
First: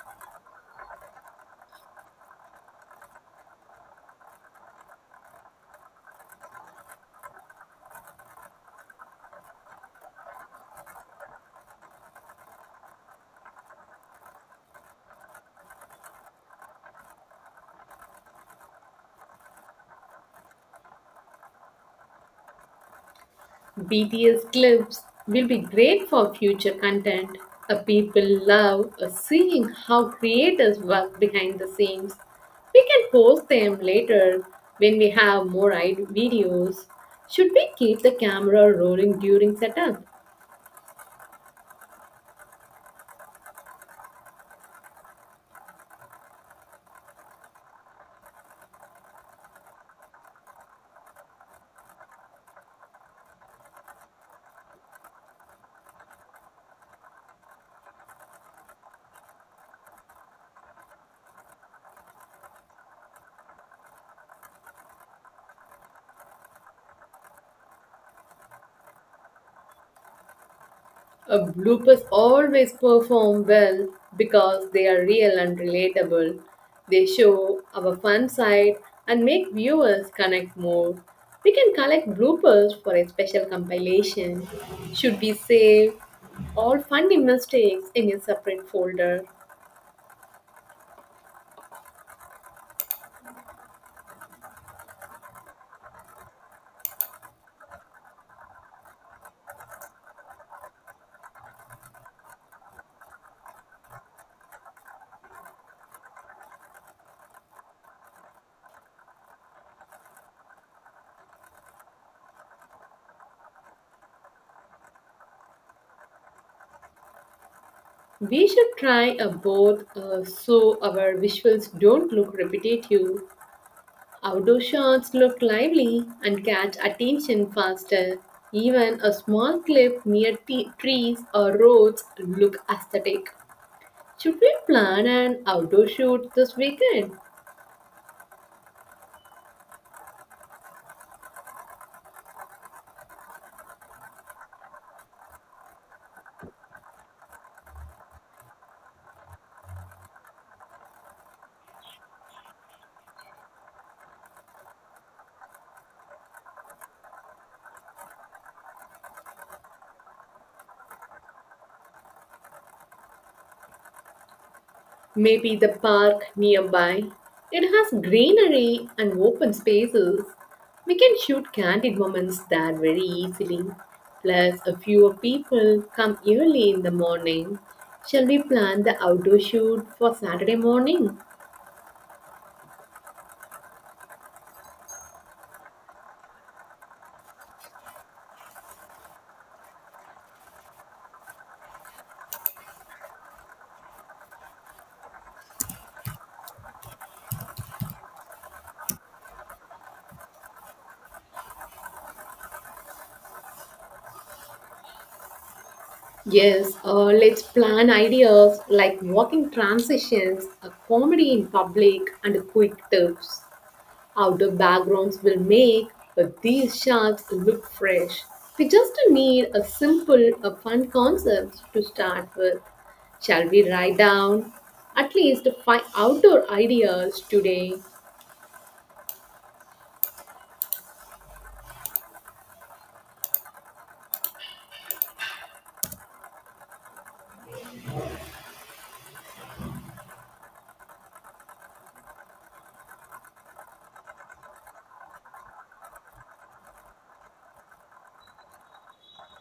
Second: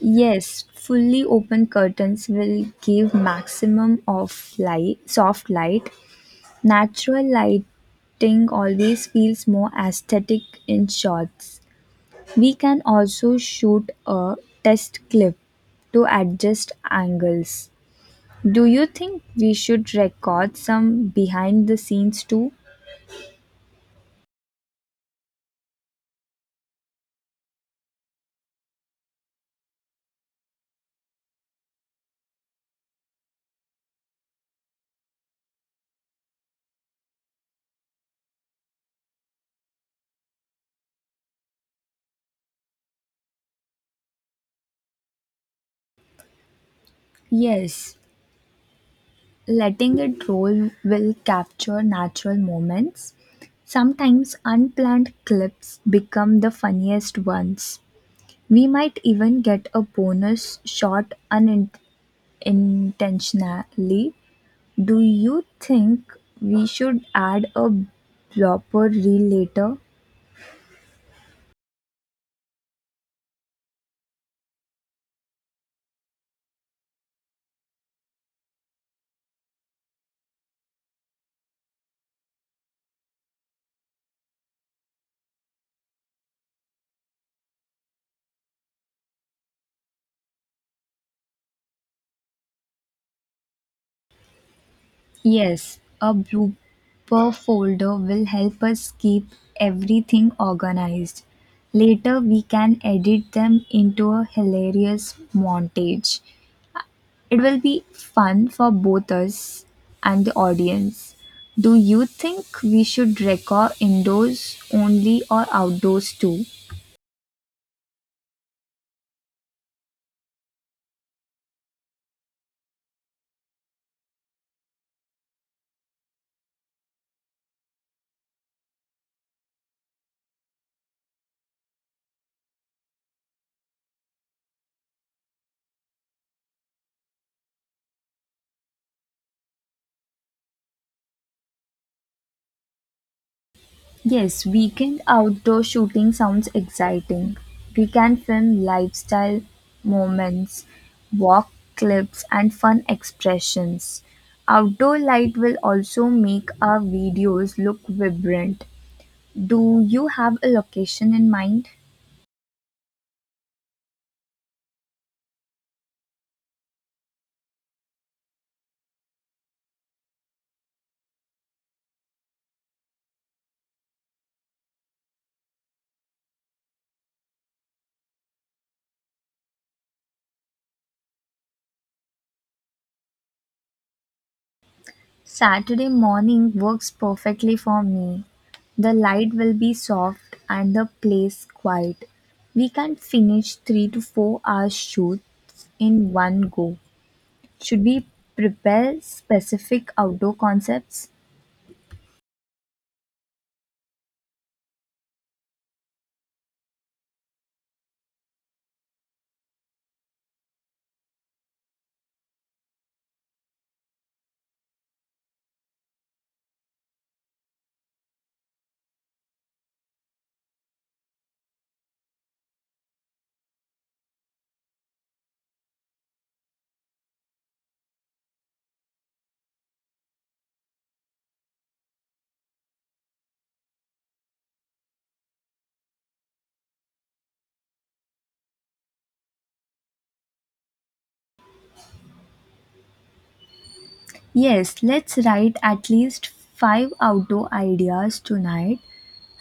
Speaker 1: Yes, fully open curtains will give maximum of light, soft light. Natural lighting always feels more aesthetic in shots. We can also shoot a test clip to adjust angles. Do you think we should record some behind the scenes too?
Speaker 2: BTS clips will be great for future content. People love seeing how creators work behind the scenes. We can post them later when we have more videos. Should we keep the camera rolling during setup?
Speaker 1: Yes, letting it roll will capture natural moments. Sometimes unplanned clips become the funniest ones. We might even get a bonus shot unintentionally. Do you think we should add a blooper reel later?
Speaker 2: Bloopers always perform well because they are real and relatable. They show our fun side and make viewers connect more. We can collect bloopers for a special compilation. Should we save all funny mistakes in a separate folder?
Speaker 1: Yes, a blooper folder will help us keep everything organized. Later, we can edit them into a hilarious montage. It will be fun for both us and the audience. Do you think we should record indoors only or outdoors too?
Speaker 2: We should try a both so our visuals don't look repetitive. Outdoor shots look lively and catch attention faster. Even a small cliff near trees or roads look aesthetic. Should we plan an outdoor shoot this weekend?
Speaker 1: Yes, weekend outdoor shooting sounds exciting. We can film lifestyle moments, walk clips, and fun expressions. Outdoor light will also make our videos look vibrant. Do you have a location in mind?
Speaker 2: Maybe the park nearby. It has greenery and open spaces. We can shoot candid moments there very easily. Plus, a few people come early in the morning. Shall we plan the outdoor shoot for Saturday morning?
Speaker 1: Saturday morning works perfectly for me. The light will be soft and the place quiet. We can finish 3 to 4 hours shoots in one go. Should we prepare specific outdoor concepts?
Speaker 2: Yes, let's plan ideas like walking transitions, a comedy in public, and quick tips. Outdoor backgrounds will make these shots look fresh. We just need a simple, a fun concept to start with. Shall we write down at least 5 outdoor ideas today?
Speaker 1: Yes, let's write at least 5 outdoor ideas tonight.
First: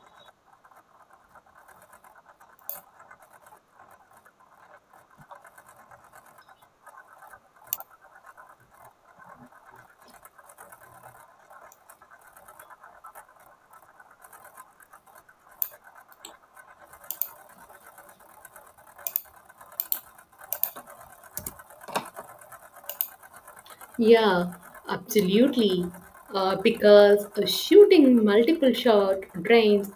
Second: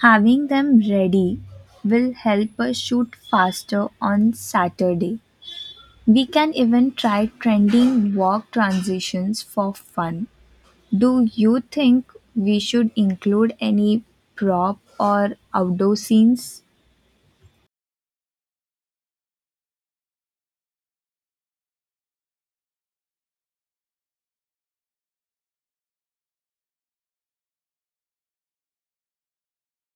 Speaker 1: Having them ready will help us shoot faster on Saturday. We can even try trending walk transitions for fun. Do you think we should include any prop or outdoor scenes?
Speaker 2: Yeah, absolutely. Because shooting multiple shot drains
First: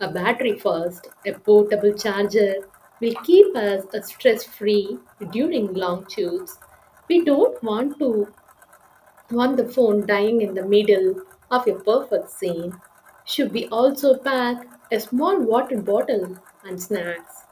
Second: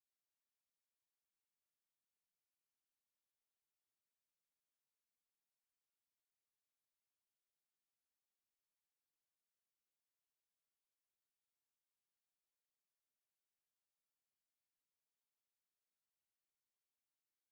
Speaker 2: a battery first. A portable charger will keep us stress-free during long shoots. We don't want to want the phone dying in the middle of a perfect scene. Should we also pack a small water bottle and snacks?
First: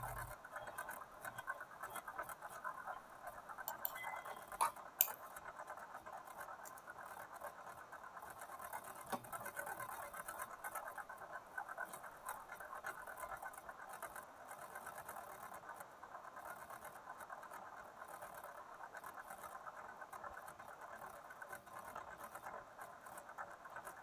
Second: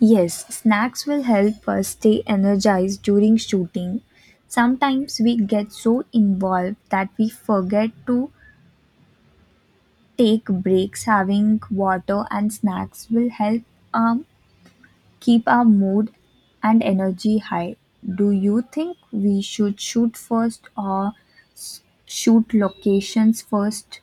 Speaker 1: Yes, snacks will help us stay energized during shooting. Sometimes we get so involved that we forget to take breaks. Having water and snacks will help um, keep our mood and energy high. Do you think we should shoot first or shoot locations first?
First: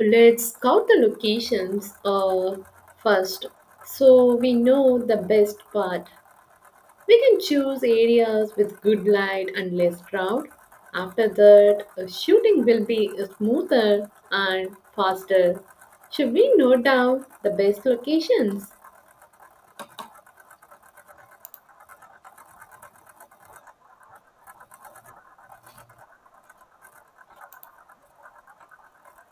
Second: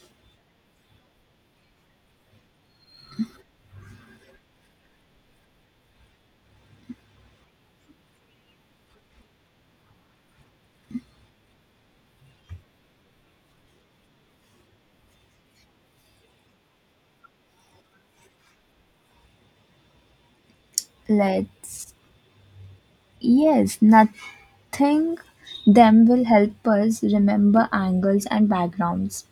Speaker 2: Let's count the locations first so we know the best part. We can choose areas with good light and less crowd. After that, shooting will be smoother and faster. Should we note down the best locations?
Speaker 1: Let's. Yes, nothing them will help us remember angles and backgrounds.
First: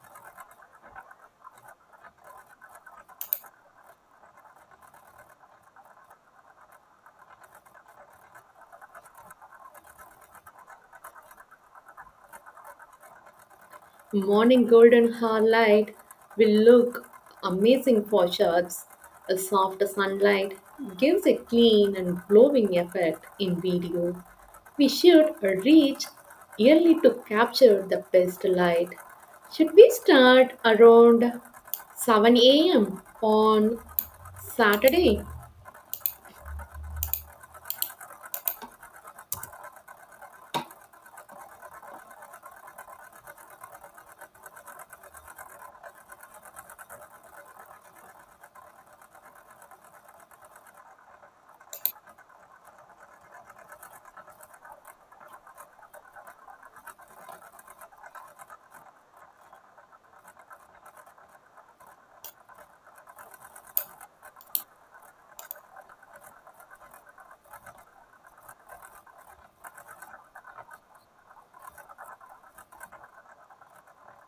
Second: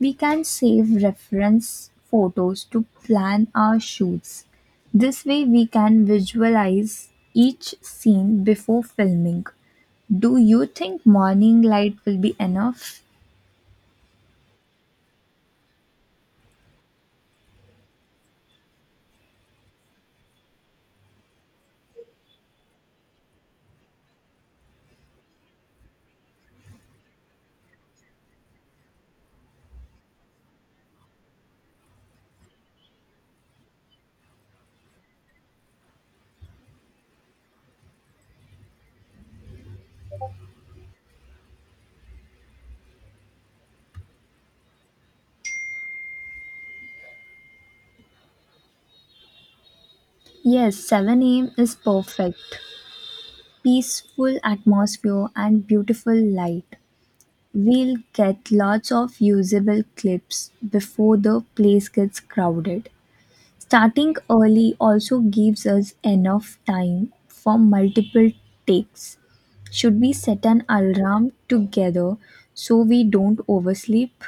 Speaker 1: We can save reference photos to plan our shoots. This way, we can visualize each scene before filming. Do you think morning light will be enough?
Speaker 2: Morning golden light will look amazing for shirts. A soft sunlight gives a clean and glowing effect in video. We should reach early to capture the best light. Should we start around 7 a.m. on Saturday?
Speaker 1: Yes, 7 a.m. is perfect. Peaceful atmosphere and beautiful light. We'll get lots of usable clips before the place gets crowded. Starting early also gives us enough time for multiple takes. Should we set an alarm together so we don't oversleep?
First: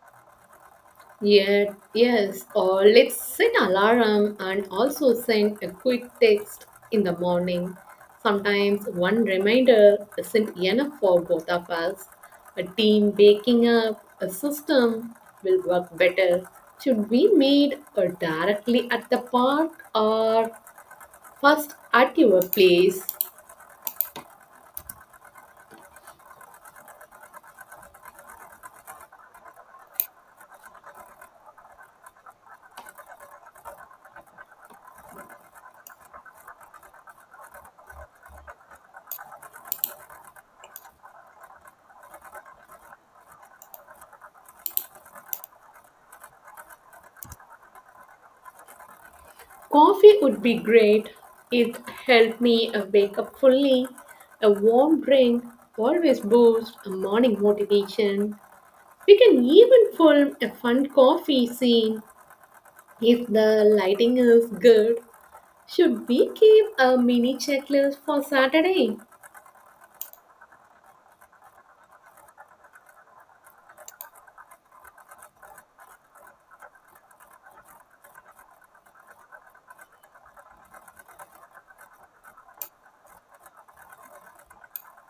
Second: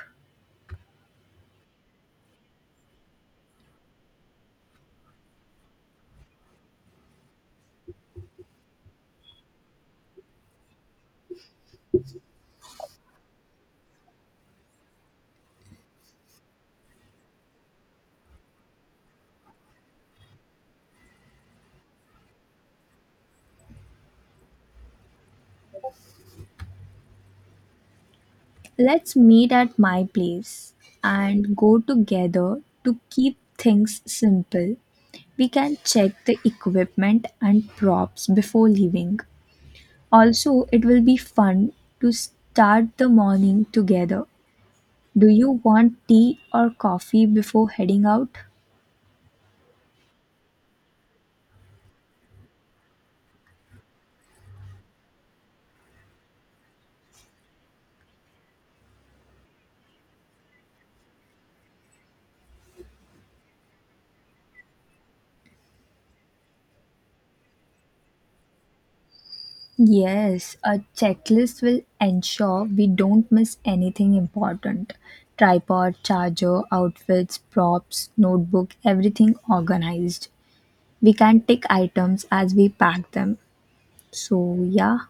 Speaker 2: Yes, or let's set alarm and also send a quick text in the morning. Sometimes one reminder isn't enough for both of us. A team waking up a system will work better. Should we meet directly at the park or first at your place?
Speaker 1: Let's meet at my place and go together to keep things simple. We can check the equipment and props before leaving. Also, it will be fun to start the morning together. Do you want tea or coffee before heading out?
Speaker 2: Coffee would be great. It helped me wake up fully. A warm drink always boosts a morning motivation. We can even film a fun coffee scene if the lighting is good. Should we keep a mini checklist for Saturday?
Speaker 1: Yes, a checklist will ensure we don't miss anything important. Tripod, charger, outfits, props, notebook, everything organized. We can tick items as we pack them. So, yeah,